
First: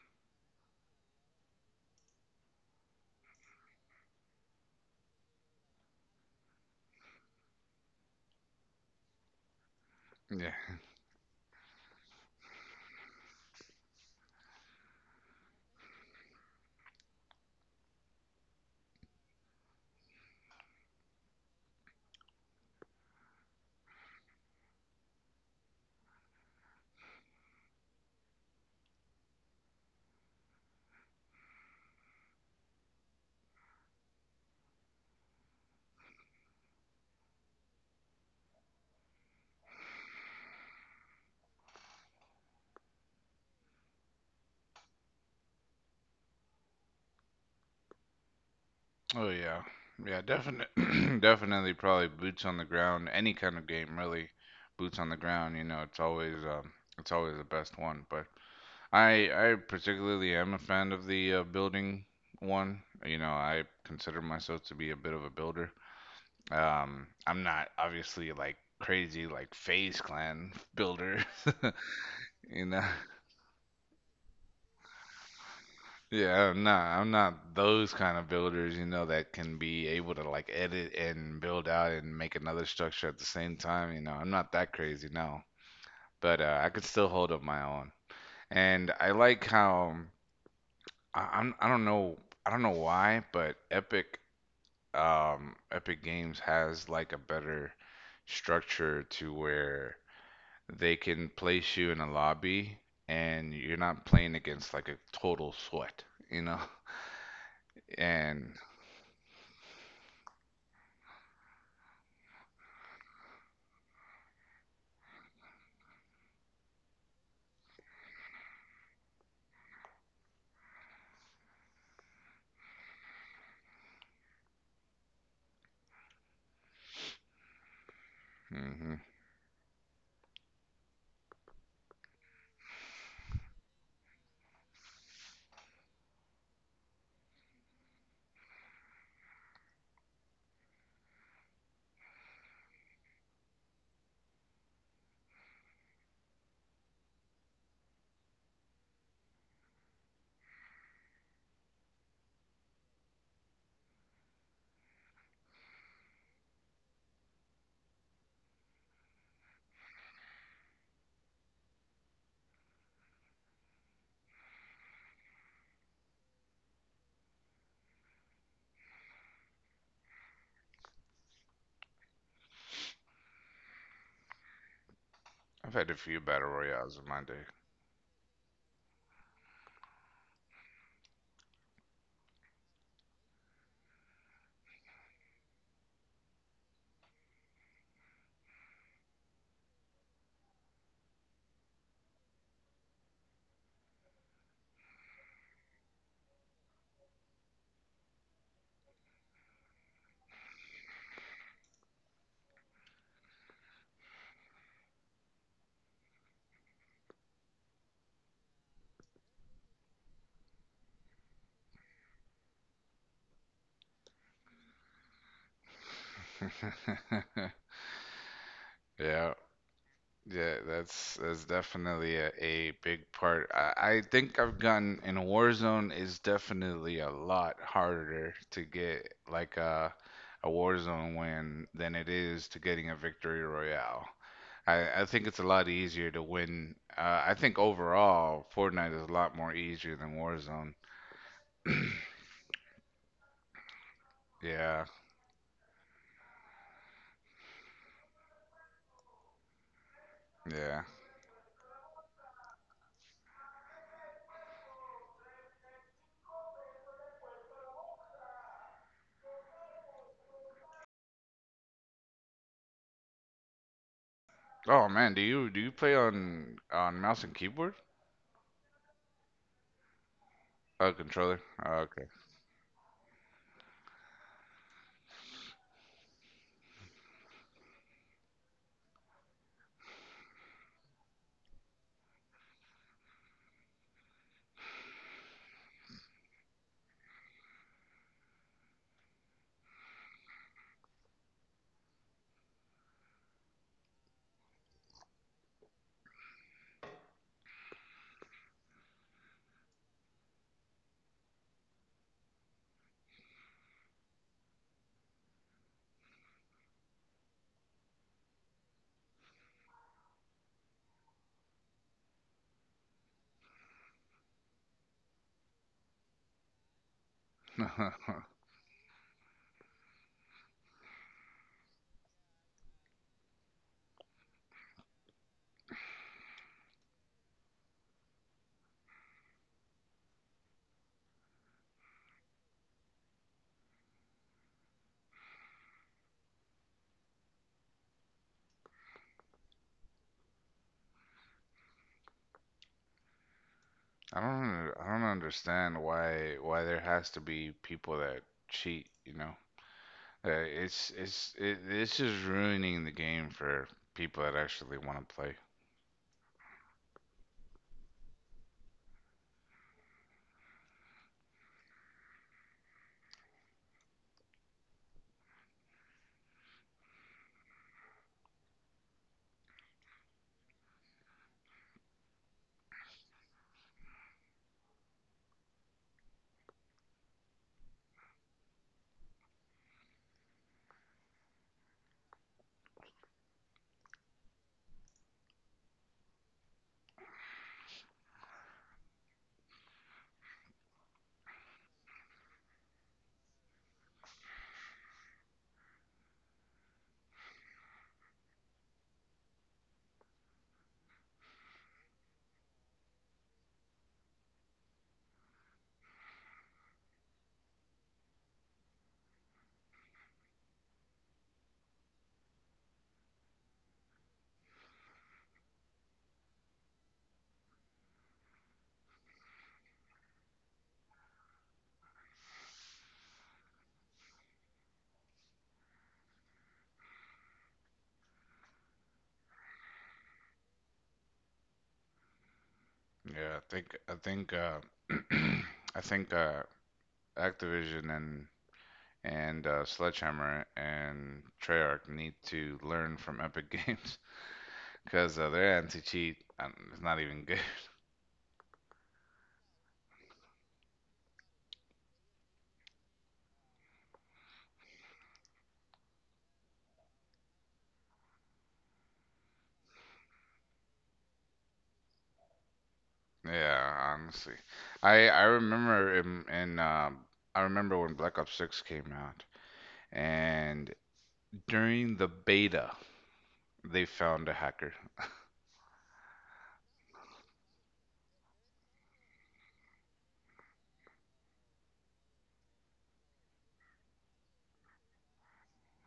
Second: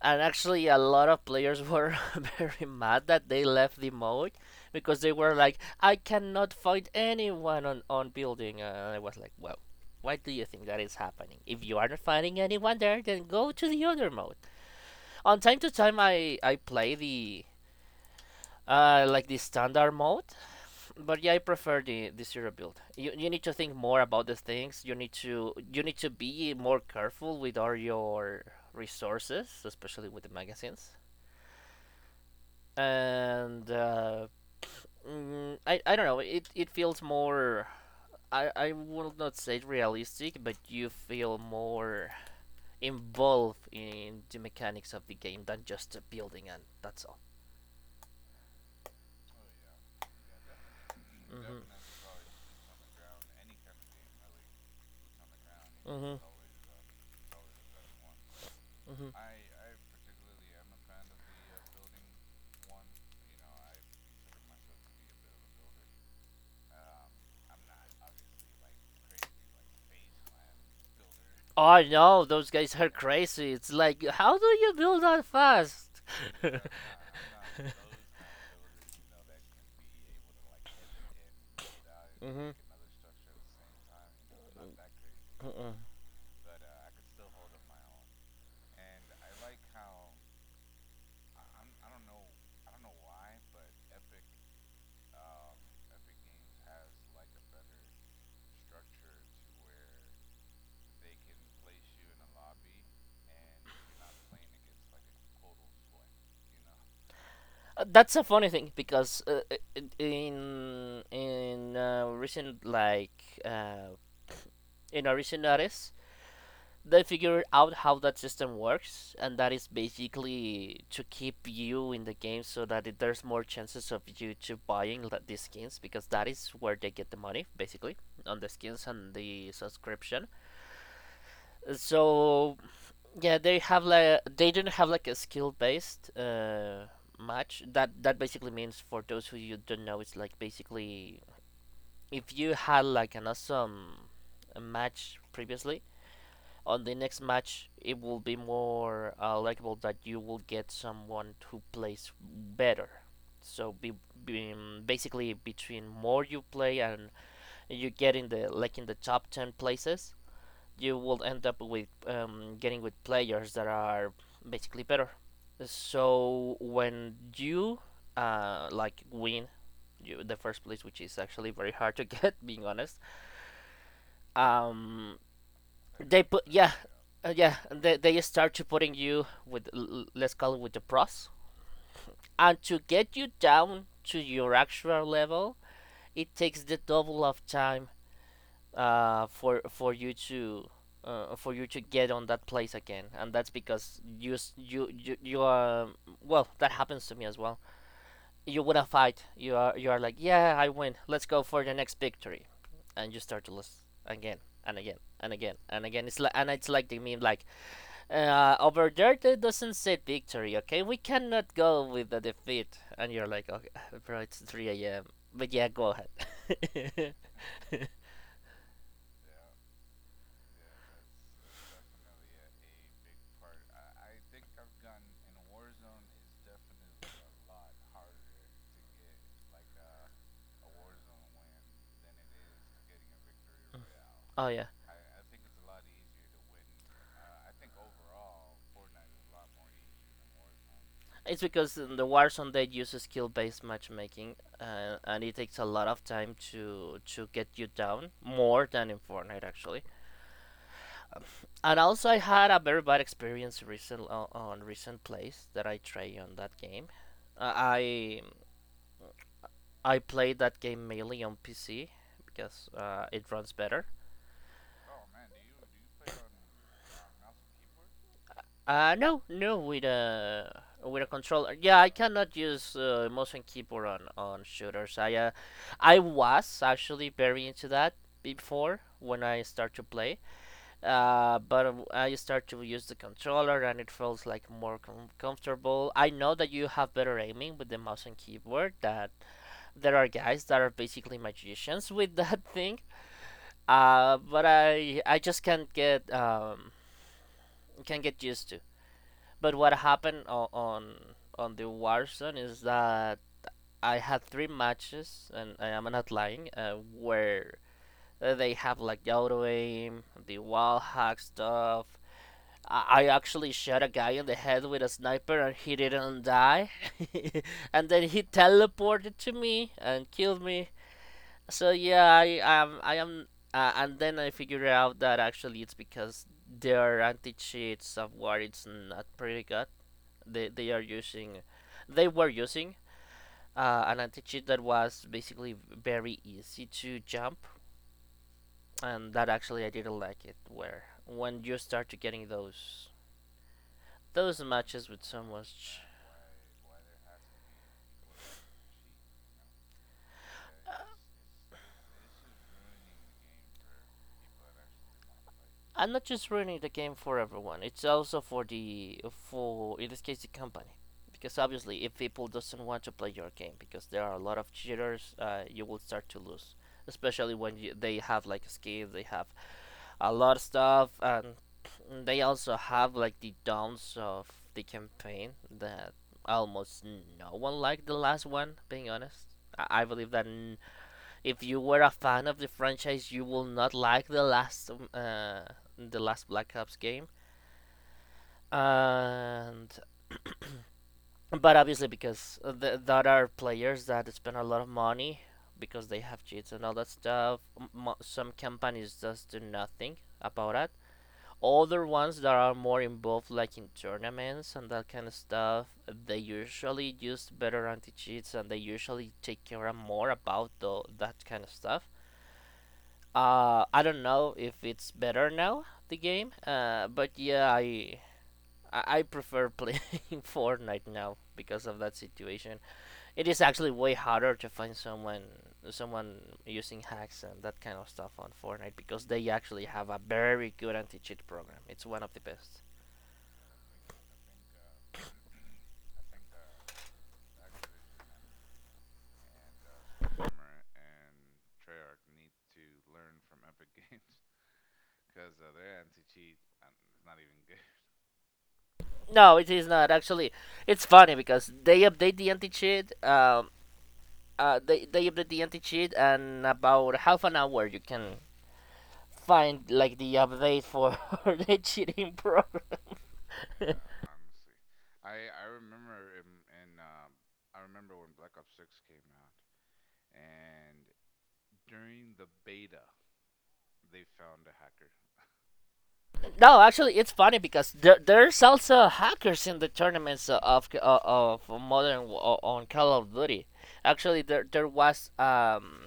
S2: And actually a lot of players were very mad that they left the mode because they were like, I cannot find anyone on, on building, and I was like, well, why do you think
S1: Yeah.
S2: that is happening? If you are not finding anyone there, then go to the other mode. On time to time i i play the, uh, like the standard mode, but yeah, I prefer the the zero build. You, you need to think more about the things. You need to you need to be more careful with all your resources, especially with the magazines, and, uh, mm, I I don't know. It it feels more. I I will not say realistic, but you feel more involved in the mechanics of the game than just the building, and that's all.
S1: Oh yeah. Yeah, definitely
S2: Mhm.
S1: definitely probably boots on the ground, any kind of game really. Boots on the ground, you know, it's
S2: Mhm.
S1: always um it's always the best one. But
S2: Mm-hmm.
S1: I I particularly am a fan of the uh, building one. You know, I consider myself to be a bit of a builder. Um, I'm not obviously like crazy like Phase Clan builder.
S2: I know those
S1: You
S2: guys
S1: know,
S2: are crazy. It's like, how do you do that fast?
S1: yeah, I'm not. I'm not those kind of builders. You know, that can be able to like edit and build out and make another structure at the same time. You know, I'm not that crazy, no.
S2: uh
S1: But uh, I could still hold up my own. And I like how I, I'm I don't know I don't know why, but Epic um Epic Games has like a better structure to where they can place you in a lobby and you're not playing against like a total sweat, you know?
S2: That's a funny
S1: And
S2: thing because, uh, i- in in uh, recent like, uh, in a recent artist, they figured out how that system works, and that is basically to keep you in the game so that it, there's more chances of you to buying these skins because that is where they get the money, basically on the skins
S1: hmm
S2: and the subscription. So yeah, they have like they didn't have like a skill based, uh, match. That that basically means for those who you don't know, it's like basically if you had like an awesome match previously on the next match it will be more uh, likable that you will get someone who plays better so be, be, mm, basically between more you play and you get in the like in the top ten places you will end up with um, getting with players that are basically better. So when you uh, like win you, the first place which is actually very hard to get being honest. um,
S1: I've had a
S2: they
S1: few
S2: put,
S1: battle
S2: yeah,
S1: royales in my
S2: uh, yeah. They they start to putting you with, let's call it, with the pros, and to get you down to your actual level, it takes the double of time uh for for you to. Uh, for you to get on that place again, and that's because you you you you are well. That happens to me as well. You win a fight. You are you are like, yeah, I win. Let's go for the next victory, and you start to lose again and again and again and again. It's like, and it's like the meme like uh, over there, that doesn't say victory, okay? We cannot go with the defeat. And you're like, okay, bro, it's three a m. But yeah, go ahead.
S1: day. Yeah. Yeah, that's that's definitely a, a big part. I, I think I've gotten in Warzone is definitely a lot harder to get like a a Warzone win than it is to getting a victory royale.
S2: Oh, yeah.
S1: I, I think it's a lot easier to win. Uh, I think overall Fortnite is a lot more easier than Warzone.
S2: It's because the Warzone they use skill based matchmaking,
S1: Yeah,
S2: uh, and it takes a lot of time to to get you down more than in Fortnite actually.
S1: yeah.
S2: And also I had a very bad experience recent on, on recent plays that I tried on that game. Uh, I I played that game mainly on P C because uh, it runs better.
S1: Oh man, do you do you play on on mouse and keyboard?
S2: Uh, no, no, with a
S1: Oh,
S2: with a
S1: controller.
S2: controller. Yeah,
S1: Oh,
S2: I
S1: okay.
S2: cannot use uh, mouse and keyboard on on shooters. I uh, I was actually very into that before when I start to play. Uh, but uh, I start to use the controller and it feels like more com comfortable. I know that you have better aiming with the mouse and keyboard. That there are guys that are basically magicians with that thing. Uh, but I I just can't get um can't get used to. But what happened on on, on the Warzone is that I had three matches, and I am not lying, uh, where uh, they have like auto aim, the wall hack stuff. I I actually shot a guy in the head with a sniper and he didn't die. And then he teleported to me and killed me. So yeah, I am I am uh, and then I figured out that actually it's because their anti-cheat software it's not pretty good. They they are using, they were using uh, an anti-cheat that was basically very easy to jump, and that actually I didn't like it where when you start to getting those
S1: I
S2: those
S1: don't under-
S2: matches
S1: I
S2: with
S1: don't
S2: so much
S1: understand why why there has to be people that cheat, you know? Uh, it's
S2: uh,
S1: it's it, it's just ruining the game for people that actually want to play.
S2: I'm not just ruining the game for everyone, it's also for the, for in this case, the company, because obviously if people doesn't want to play your game because there are a lot of cheaters, uh, you will start to lose, especially when you, they have like skins, they have a lot of stuff, and they also have like the downs of the campaign that almost no one liked the last one. Being honest, I, I believe that n- if you were a fan of the franchise, you will not like the last um, uh, the last Black Ops game, and but obviously because th- there are players that spend a lot of money because they have cheats and all that stuff. M- some companies just do nothing about it. Other ones that are more involved like in tournaments and that kind of stuff, they usually use better anti-cheats and they usually take care of more about the, that kind of stuff. uh, I don't know if it's better now the game, uh, but yeah, I I prefer playing Fortnite now because of that situation. It is actually way harder to find someone, someone using hacks and that kind of stuff on Fortnite because they actually have a very good anti-cheat program. It's one of the best.
S1: Yeah, I think I think uh I think uh Activision and and uh, Sledgehammer and Treyarch need to learn from Epic Games because uh, their anti-cheat um, is not even good.
S2: No, it is not. Actually, it's funny because they update the anti cheat. Um, uh, they they update the anti cheat, and about half an hour you can find like the update for the cheating program.
S1: Yeah, honestly. I I remember in, in um I remember when Black Ops six came out and during the beta they found a hacker.
S2: No, actually, it's funny because there, there's also hackers in the tournaments of of, of modern Wa- on Call of Duty. Actually, there there was um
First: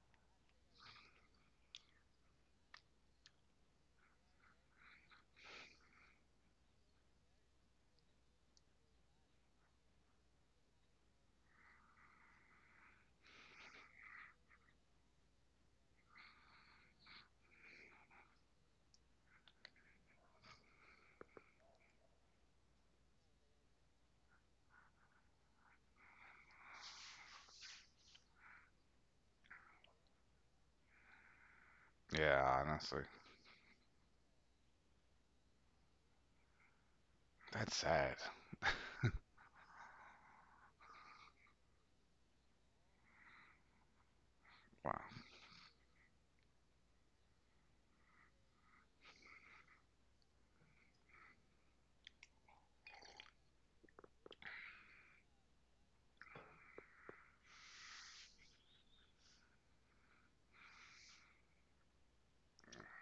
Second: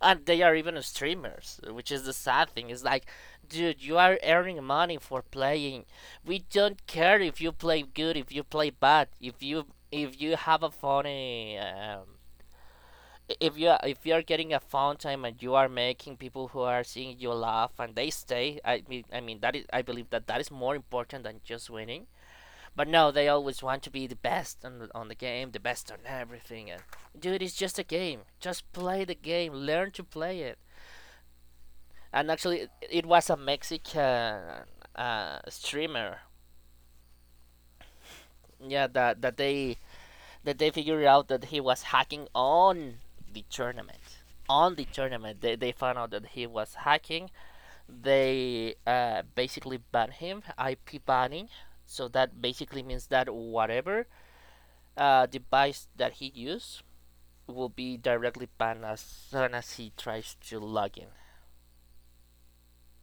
S2: and they are even streamers, which is the sad thing. It's like, dude, you are earning money for playing. We don't care if you play good, if you play bad, if you if you have a funny, um, if you if you are getting a fun time and you are making people who are seeing you laugh and they stay. I mean, I mean that is, I believe that that is more important than just winning. But no, they always want to be the best on on the game, the best on everything. And dude, it's just a game. Just play the game. Learn to play it. and actually
S1: Yeah,
S2: it-
S1: honestly.
S2: it was a Mexican uh, streamer.
S1: That's sad.
S2: Yeah, that that they that they figured out that he was hacking on the tournament. On the
S1: Wow,
S2: tournament, they, they found out that he was hacking. They uh, basically banned him, I P banning. So that basically means that whatever uh, device that he used will be directly banned as soon as he tries to log in.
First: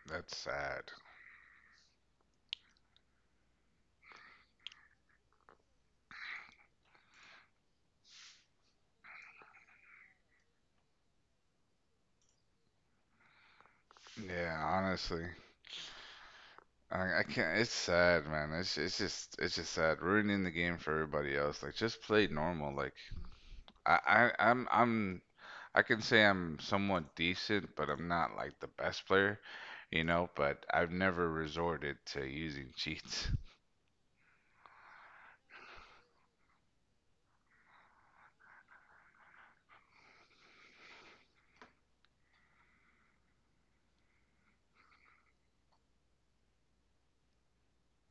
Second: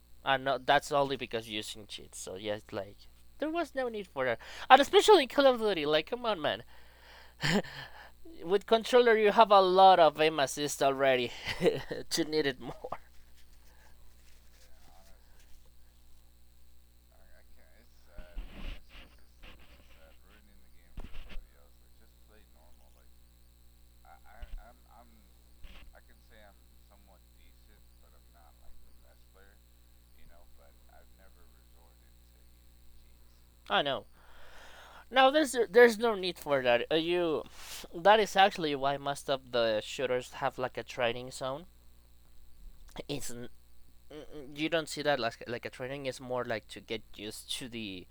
S1: that's
S2: And no,
S1: sad.
S2: that's only because using cheats. So yeah, it's like there was no need for that. And especially in Call of Duty, like come on, man. With controller, you have a lot of aim assist already. To need it more.
S1: Yeah, honestly. I, I can't, it's sad, man. It's it's just it's just sad ruining the game for everybody else. Like just play normal like I, I I'm I'm I can say I'm somewhat decent, but I'm not like the best player, you know, but I've never resorted to using cheats.
S2: I know. Now there's there's no need for that. Uh, you, that is actually why most of the shooters have like a training zone. It's you don't see that like like a training. It's more like to get used to the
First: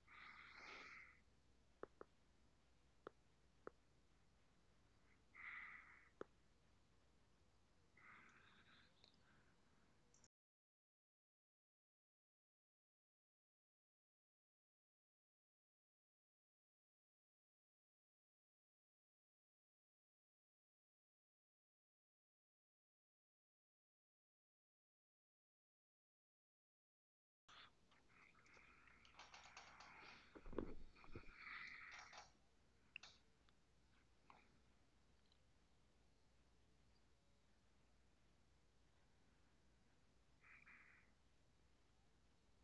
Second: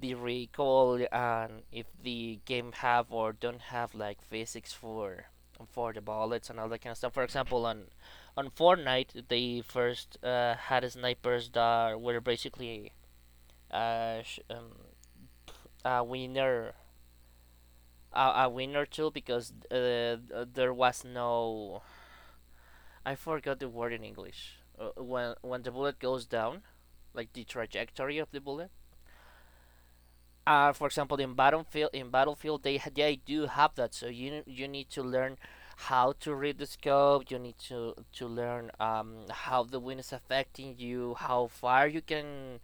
S2: the recoil and if the game have or don't have like physics for for the bullets and all that kind of stuff. For example, on on Fortnite, they first uh, had snipers that were basically uh, sh- um, a winner a, a winner tool because uh, there was no, I forgot the word in English, uh, when when the bullet goes down, like the trajectory of the bullet. Uh, for example, in Battlefield, in Battlefield, they ha- they do have that. So you you need to learn how to read the scope. You need to to learn um, how the wind is affecting you, how far you can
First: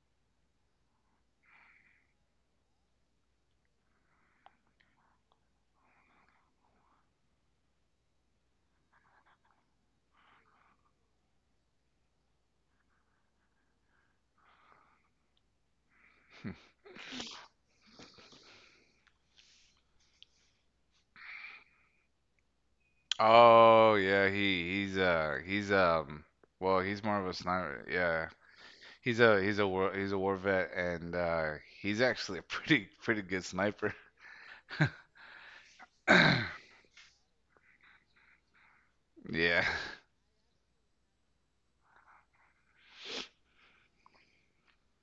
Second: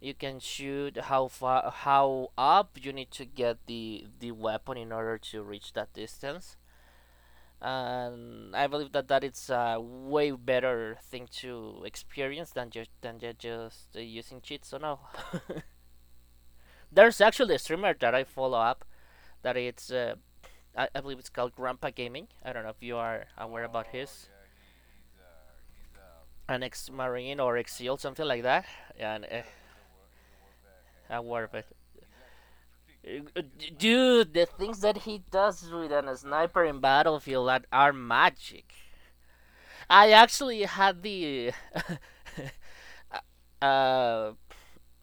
S2: you can shoot, how far, how up you need to get the the weapon in order to reach that distance. And I believe that that it's a way better thing to experience than just, than just uh, using cheats. So no, there's actually a streamer that I follow up that it's uh, I, I believe it's called Grandpa Gaming. I don't know if you are aware about
S1: Oh
S2: his,
S1: yeah, he he's uh he's um
S2: an
S1: well he's more of a
S2: ex-marine or
S1: sniper.
S2: ex-SEAL, something
S1: Yeah,
S2: like that,
S1: he's
S2: and
S1: a
S2: uh,
S1: he's a war he's a war vet, and uh
S2: it.
S1: he's actually a pretty
S2: Uh,
S1: pretty
S2: uh,
S1: good sniper.
S2: Dude, the things that he does with a sniper in Battlefield, that are magic.
S1: Yeah,
S2: I actually had the uh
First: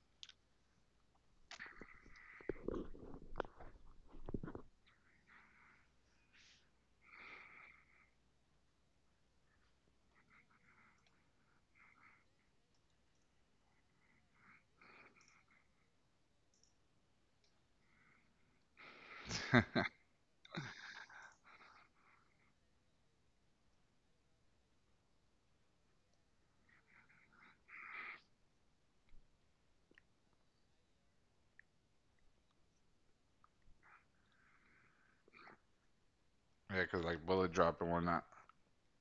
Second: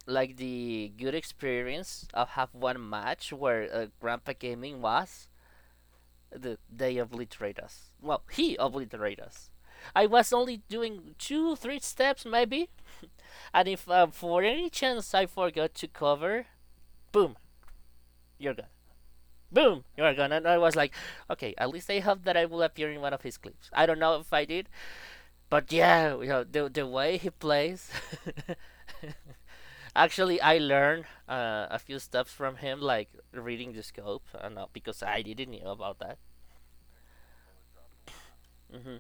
S2: like the good experience of have one match where uh, Grandpa Gaming was the, they obliterate us. Well, he obliterate us. I was only doing two, three steps maybe, and if uh, for any chance I forgot to cover, boom, you're gone. Boom, you're gone. And I was like, okay, at least I hope that I will appear in one of his clips. I don't know if I did, but yeah, you know, the, the way he plays. Actually, I learned uh, a few stuff from him, like reading the scope, uh, because I didn't know about that.
S1: yeah, 'cause like bullet drop and whatnot.
S2: Hmm.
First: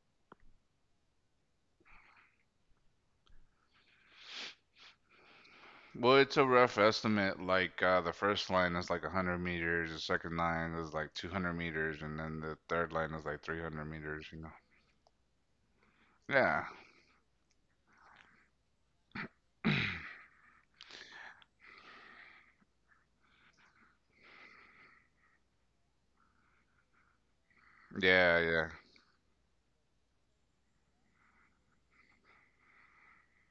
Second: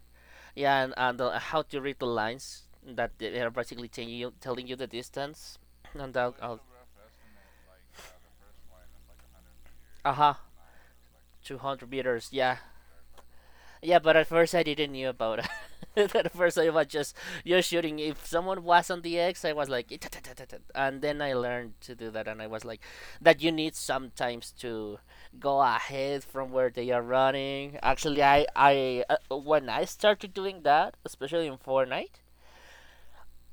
S2: Yeah, and, and uh, how to read the lines that they are basically telling you, telling you the distance, and
S1: Well,
S2: that
S1: it's a
S2: uh,
S1: rough estimate. Like uh, the first line is like 100 meters, the
S2: uh-huh,
S1: second line is like 200
S2: two hundred
S1: meters, and
S2: meters.
S1: then the
S2: Yeah,
S1: third line is like 300
S2: yeah. But at
S1: meters. You know?
S2: first I didn't knew about it. At first
S1: Yeah,
S2: I was just you're shooting. If someone was on the X, I was like, "Eh, ta- ta- ta- ta- ta," and then I learned to do that, and I was like, that you need sometimes to go ahead from where they are running. Actually,
S1: yeah,
S2: I
S1: yeah,
S2: I uh, when I started doing that, especially in Fortnite.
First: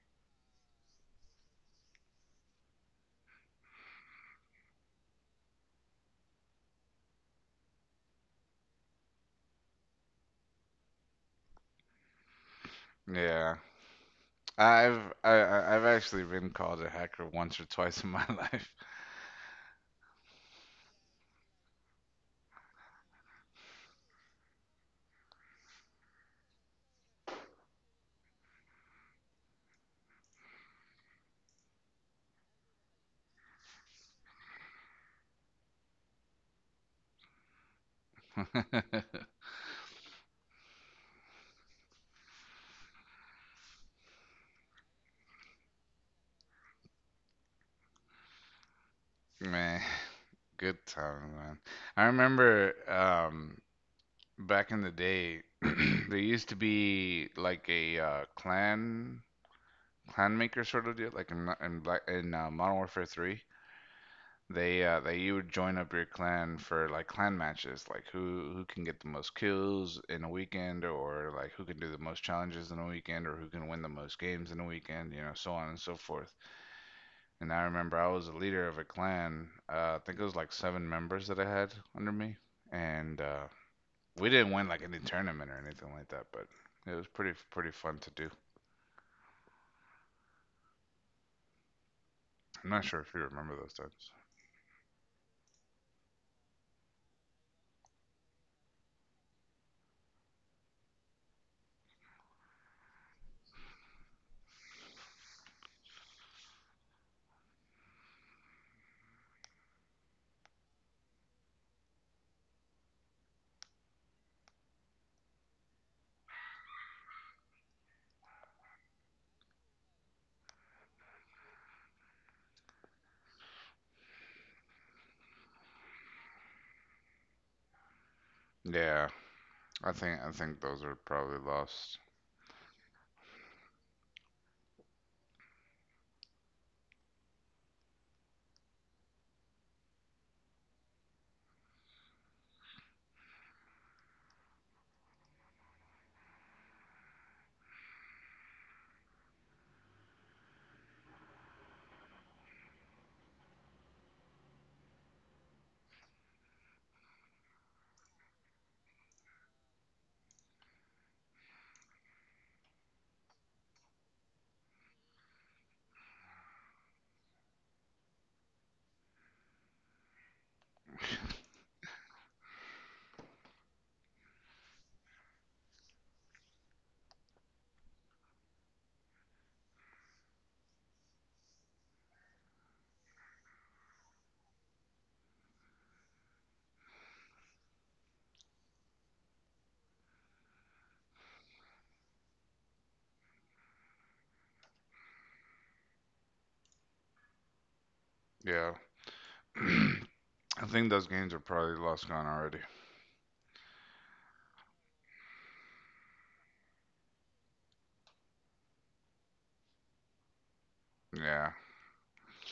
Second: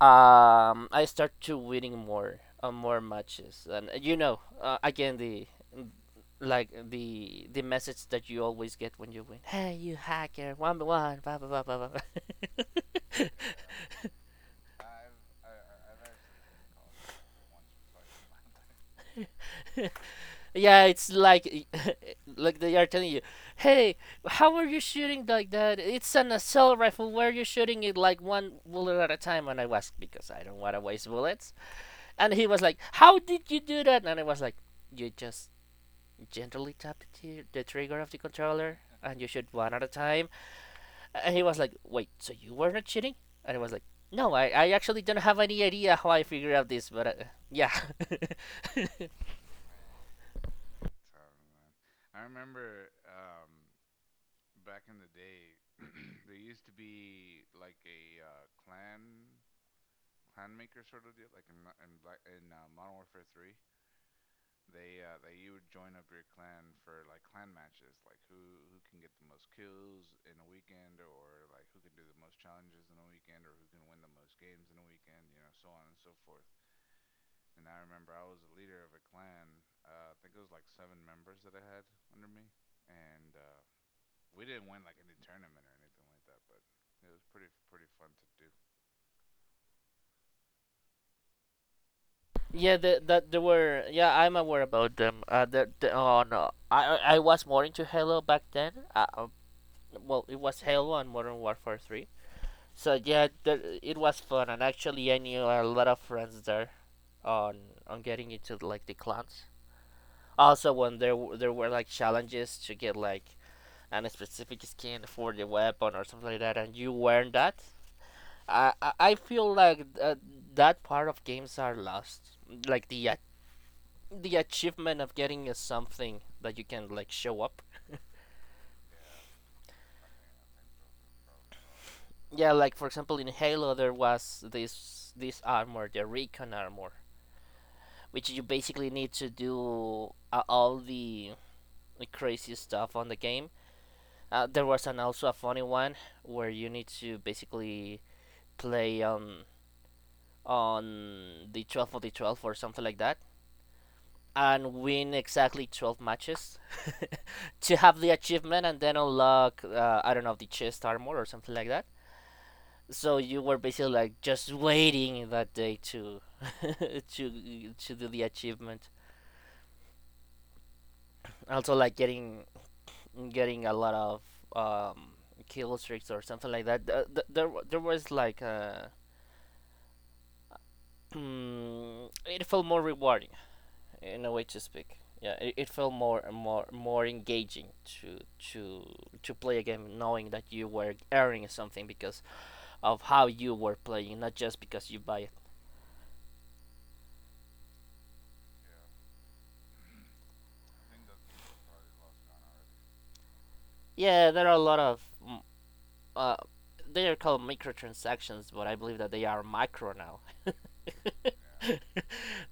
S2: um, I start to winning more uh, more matches, and uh, you know, uh, again the n- like the the message that you always get when you win. Hey, you hacker, one by one, blah blah blah blah, blah.
S1: yeah. I've I, I- I've actually been called a hacker once or twice in my life.
S2: Yeah, it's like, like they are telling you, hey, how are you shooting like that? It's an assault rifle. Where are you shooting it like one bullet at a time? And I was like, because I don't want to waste bullets. And he was like, how did you do that? And I was like, you just gently tap the, the trigger of the controller, and you shoot one at a time. And he was like, wait, so you were not cheating? And I was like, no, I, I actually don't have any idea how I figured out this, but uh, yeah.
S1: Man, good time, man. I remember um, back in the day, there used to be like a uh, clan clan maker sort of deal, like in in Black in uh, Modern Warfare three. They uh they you would join up your clan for like clan matches, like who who can get the most kills in a weekend or like who can do the most challenges in a weekend or who can win the most games in a weekend, you know, so on and so forth. And I remember I was a leader of a clan. Uh, I think it was like seven members that I had under me, and uh, we didn't win like any tournament or anything like that, but it was pretty pretty fun to do. I'm
S2: yeah,
S1: not sure
S2: the,
S1: if you
S2: that there
S1: remember those
S2: were.
S1: times.
S2: Yeah, I'm aware about them. Uh, the, the, oh, no. I, I was more into Halo back then. Uh, uh, well, it was Halo and Modern Warfare three. So yeah, the, it was fun, and actually, I knew a lot of friends there on on getting into like the clans. Also, when there w- there were like challenges to get like a specific skin for the weapon or something like that, and you weren't that, I I I feel like th- that part of games are lost. Like the a- the achievement of getting a something that you can like show up.
S1: Yeah, I think I think those are probably lost.
S2: Yeah, like for example in Halo there was this this armor, the Recon armor, which you basically need to do uh, all the crazy stuff on the game. Uh, there was an also a funny one where you need to basically play um on the twelve of the twelve or something like that and win exactly twelve matches to have the achievement and then unlock uh, I don't know, the chest armor or something like that. So you were basically like just waiting that day to to to do the achievement. Also like getting getting a lot of um kill streaks or something like that. There there was like uh mm, it felt more rewarding in a way to speak. Yeah, it, it felt more more more engaging to to to play a game knowing that you were earning something because of how you were playing, not just because you buy it.
S1: Yeah. I think those games are probably lost gone already.
S2: Yeah, there are a lot of mm, uh, they are called microtransactions, but I believe that they are macro now.
S1: Yeah.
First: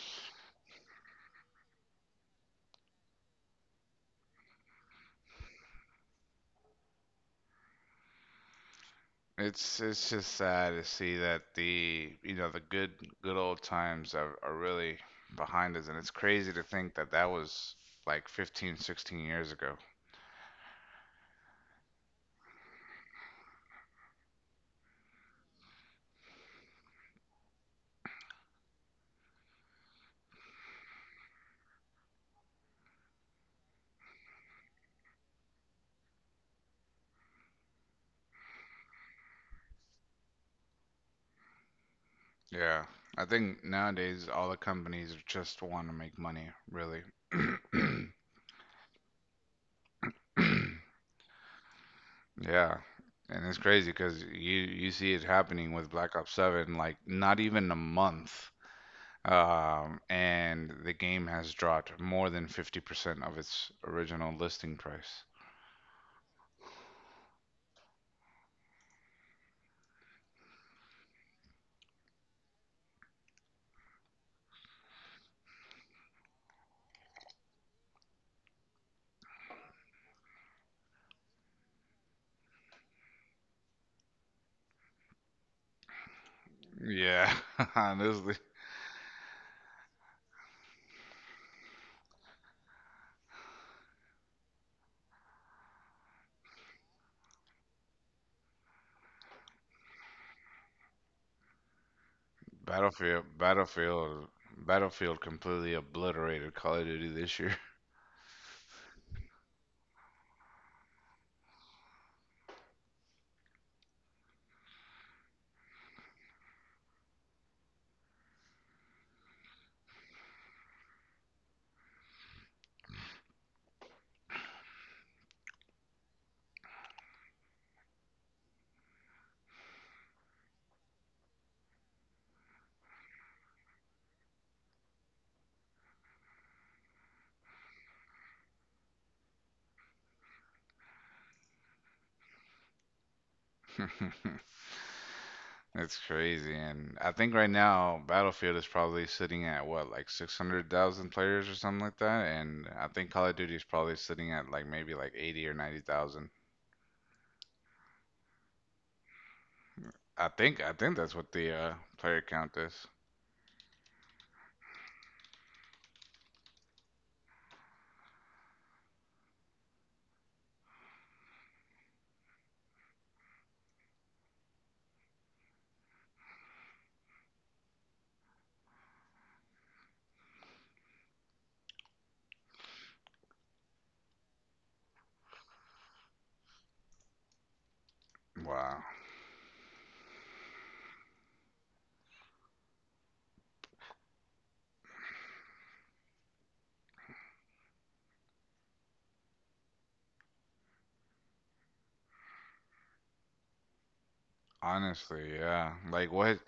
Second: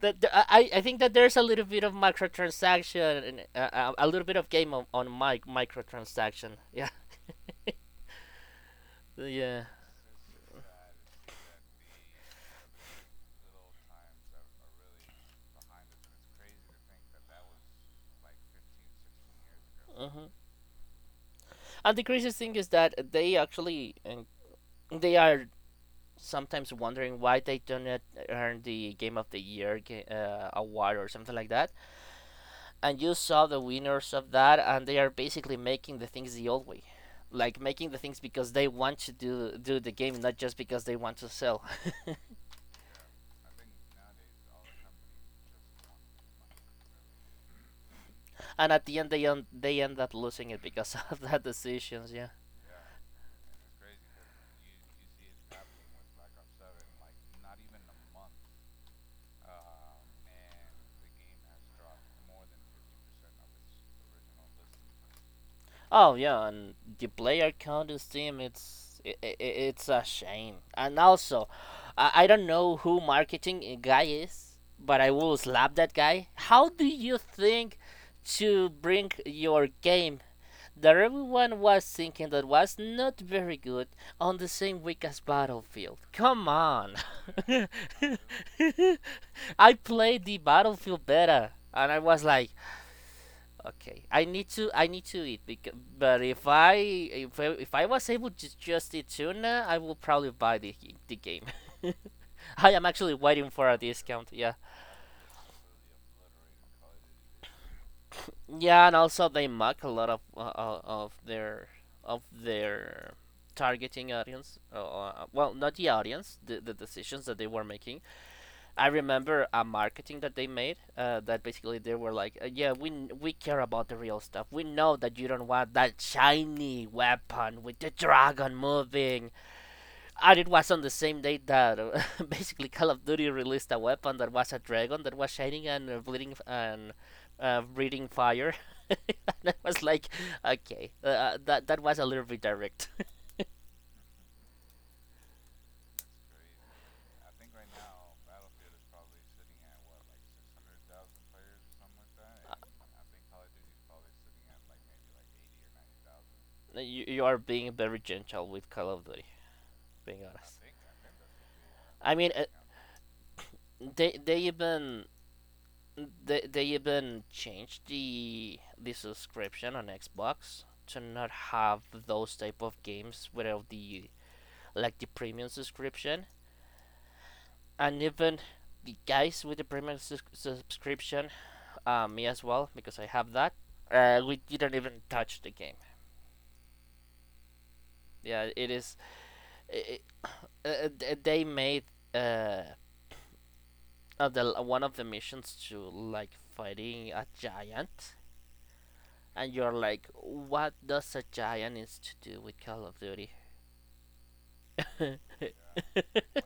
S2: that the- I, I think that there's a little bit of microtransaction and uh, uh, a little bit of game on, on mic microtransaction. Yeah, yeah.
S1: It's it's just sad to see that the you know the good good old times are, are really behind us, and it's crazy to think that that was like fifteen sixteen years ago.
S2: hmm And the craziest thing is that they actually and they are sometimes wondering why they do not earn the Game of the Year ga- uh, award or something like that. And you saw the winners of that, and they are basically making the things the old way, like making the things because they want to do do the game, not just because they want to sell.
S1: Yeah. I think nowadays all the companies just want to make money, really.
S2: And at the end, they end, they end up losing it because of that decisions. Yeah.
S1: Yeah. And it's crazy because you you see it happening with Black Ops seven, like not even a month, um, and the game has dropped more than fifty percent of its original listing price.
S2: Oh yeah, and the player count in Steam it's it it it's a shame. And also, I, I don't know who marketing guy is, but I will slap that guy. How do you think to bring your game that everyone was thinking that was not very good on the same week as Battlefield? Come on.
S1: Yeah, honestly,
S2: I played the Battlefield beta and I was like, okay, I need to I need to eat because but if I if I, if I was able to just eat tuna, I will probably buy the the game. I am actually
S1: Battlefield,
S2: waiting for a
S1: Battlefield,
S2: discount. Yeah,
S1: Battlefield completely obliterated Call of Duty this year.
S2: yeah, and also they mock a lot of uh, uh, of their of their targeting audience. Uh, uh, well, not the audience, the the decisions that they were making. I remember a marketing that they made uh, that basically they were like, uh, "Yeah, we we care about the real stuff. We know that you don't want that shiny weapon with the dragon moving." And it was on the same day that uh, basically Call of Duty released a weapon that was a dragon that was shining and uh, bleeding and uh, breathing fire. and I was like, "Okay, uh, uh, that that was a little bit direct."
S1: It's crazy, and I think right now Battlefield is probably sitting at what, like six hundred thousand players or something like that, and I think Call of Duty is probably sitting at like maybe like eighty or ninety thousand.
S2: ninety thousand. No, You, you are being very gentle with Call of Duty, being
S1: I
S2: honest.
S1: think I
S2: I
S1: think that's what the uh,
S2: I
S1: player
S2: mean, uh,
S1: count is.
S2: they they even they, they even changed the the subscription on Xbox to not have those type of games without the like the premium subscription, and even the guys with the premium sus- subscription, uh, me as well, because I have that. Uh, we didn't even touch the game. Yeah, it
S1: Wow.
S2: is. It, it, uh, uh, they made uh, uh, the, one of the missions to like fighting a giant, and you're like, what does a giant is to do with Call of Duty?
S1: Honestly, yeah. Like what?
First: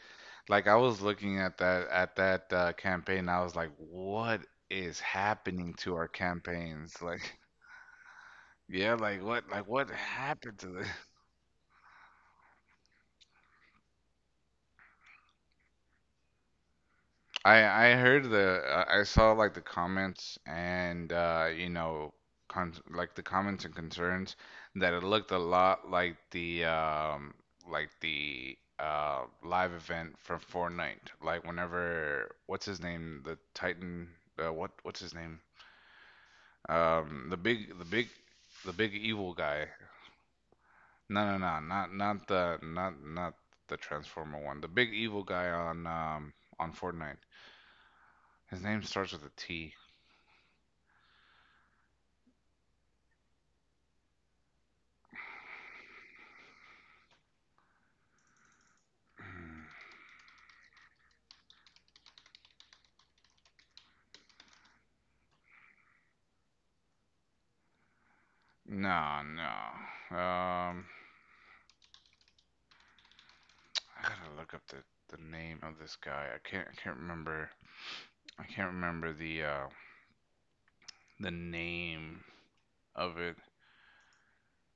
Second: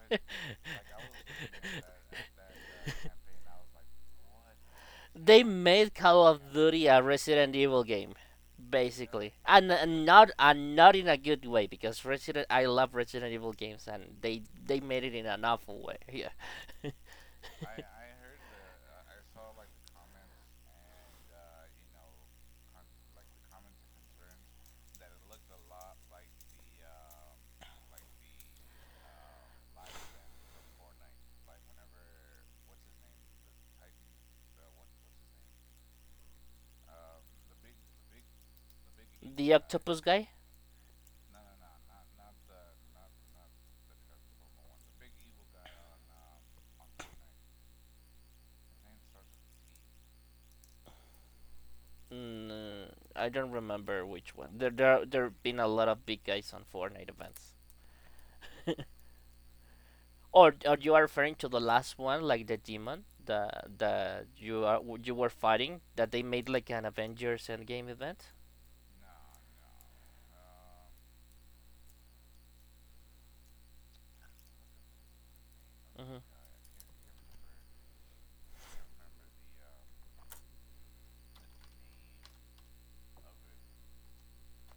S1: Like I was looking at that at that uh,
S2: Yeah. When,
S1: campaign. I was like, what is
S2: They
S1: happening
S2: made
S1: to our
S2: Call of Duty
S1: campaigns?
S2: a
S1: Like,
S2: Resident Evil game,
S1: yeah, like
S2: basically,
S1: what? Like
S2: and,
S1: what
S2: and not
S1: happened to
S2: and
S1: this?
S2: not in a good way because Resident I love Resident Evil games and they they made it in an awful way. Yeah,
S1: I I heard the uh, I saw like the comments and uh, you know con like the comments and concerns that it looked a lot like the um like the uh live event from Fortnite. Like whenever what's his name? The Titan. Uh, what what's his name? Um, the big, the big, the big evil
S2: the
S1: guy.
S2: octopus guy.
S1: No, no, no, not not the not not the Transformer one. The big evil guy on um on Fortnite. His name starts with a T.
S2: Mm, I don't remember which one. There there there've been a lot of big guys on Fortnite events. Or or you are referring to the last one, like the demon, the the you are you were fighting that they made like an Avengers Endgame event.
S1: No, no. Um, I gotta look up the the name of this guy.
S2: Hmm
S1: I can't I can't remember. I can't remember the uh the name of it.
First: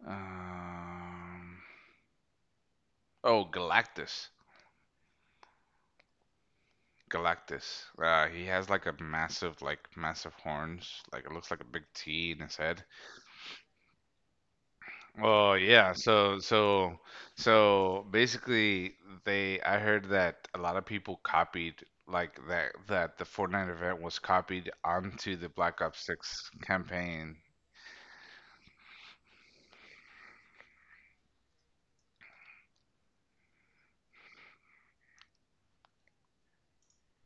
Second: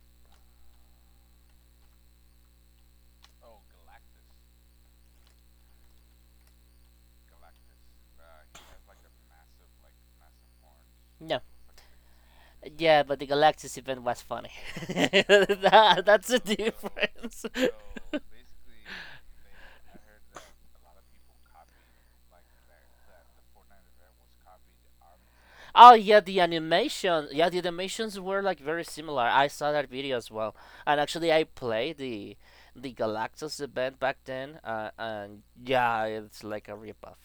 S1: Um. Oh, Galactus. Galactus. Uh, he has like a massive, like massive horns. Like it
S2: No.
S1: looks like a big T in his head.
S2: Yeah, but the Galactus event was funny.
S1: Oh yeah.
S2: That- that's
S1: So
S2: the
S1: so
S2: difference.
S1: so basically, they I heard that a lot of people copied like that that the Fortnite event was copied onto the Black
S2: Oh
S1: Ops
S2: yeah, the
S1: six
S2: animation.
S1: campaign.
S2: Yeah, the animations were like very similar. I saw that video as well, and actually I played the the Galactus event back then, uh, and yeah, it's like a ripoff.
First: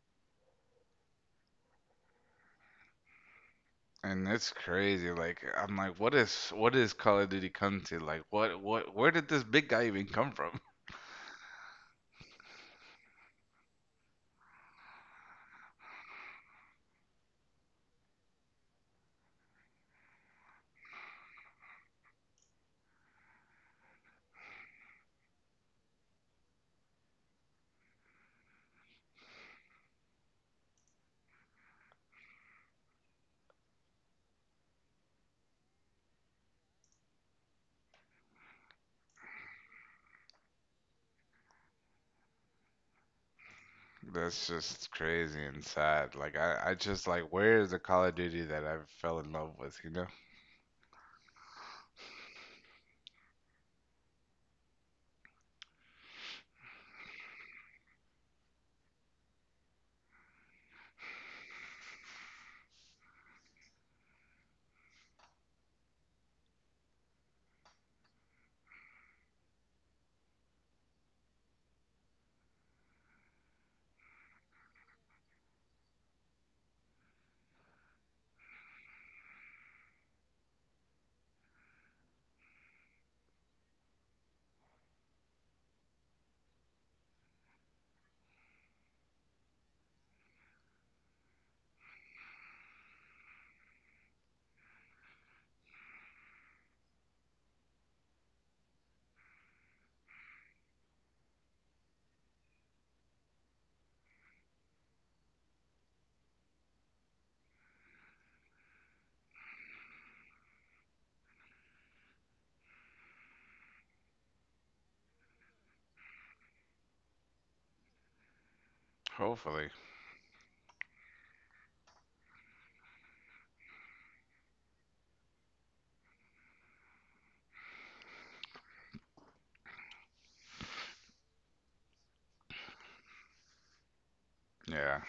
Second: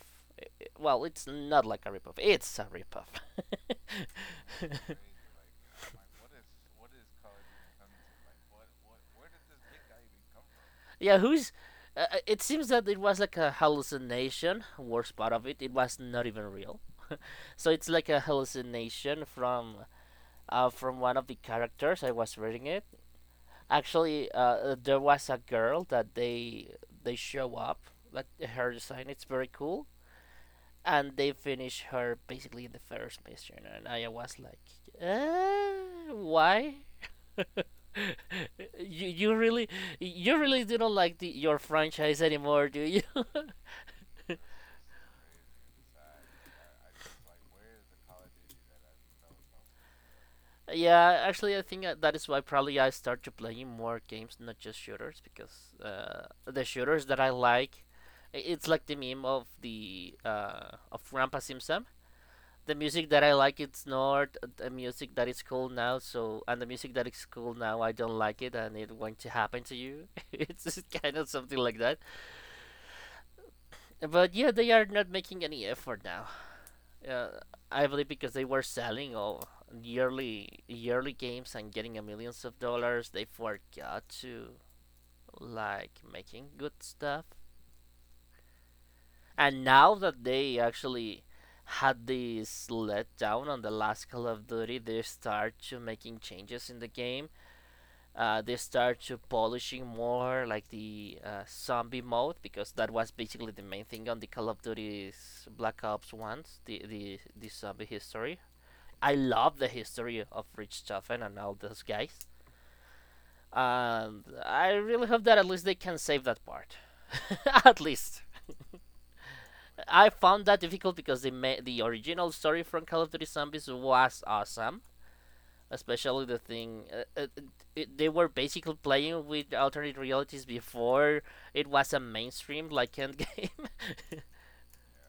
S2: Well, it's not like a ripoff. It's a ripoff.
S1: And it's crazy. Like I'm like, what is what is Call of Duty come to? Like what what where did this big guy even come from?
S2: Yeah, who's? Uh, uh, it seems that it was like a hallucination. Worst part of it, it was not even real. So it's like a hallucination from uh, from one of the characters. I was reading it. Actually, uh, uh, there was a girl that they they show up. Like her design, it's very cool, and they finish her basically in the first mission. And I was like, uh, why? you you really you really do not like the, your franchise anymore, do you?
S1: That's just crazy and sad. Like I, I just like, where is the Call of Duty that I fell in love with, you know?
S2: Yeah, actually, I think uh, that is why probably I start to playing more games, not just shooters, because uh, the shooters that I like, i- it's like the meme of the uh, of Rampa Simsam. The music that I like, it's not the music that is cool now. So, and the music that is cool now, I don't like it, and it won't to happen to you. it's just kind of something like that. But yeah, they are not making any effort now. Uh, I believe because they were selling all yearly yearly games and getting a millions of dollars, they forgot to like making good stuff. And now that they actually had this letdown on the last Call of Duty, they start to making changes in the game. Uh, they start to polishing more like the uh, zombie mode because that was basically the main thing on the Call of Duty's Black Ops ones, the the, the zombie history. I love the history of Richthofen and all those guys, and I really hope that at least they can save that part. at least.
S1: Hopefully.
S2: I found that difficult because the ma- the original story from Call of Duty Zombies was awesome, especially the thing, uh, uh, it, they were basically playing with alternate realities before it was a mainstream like end game.
S1: Yeah.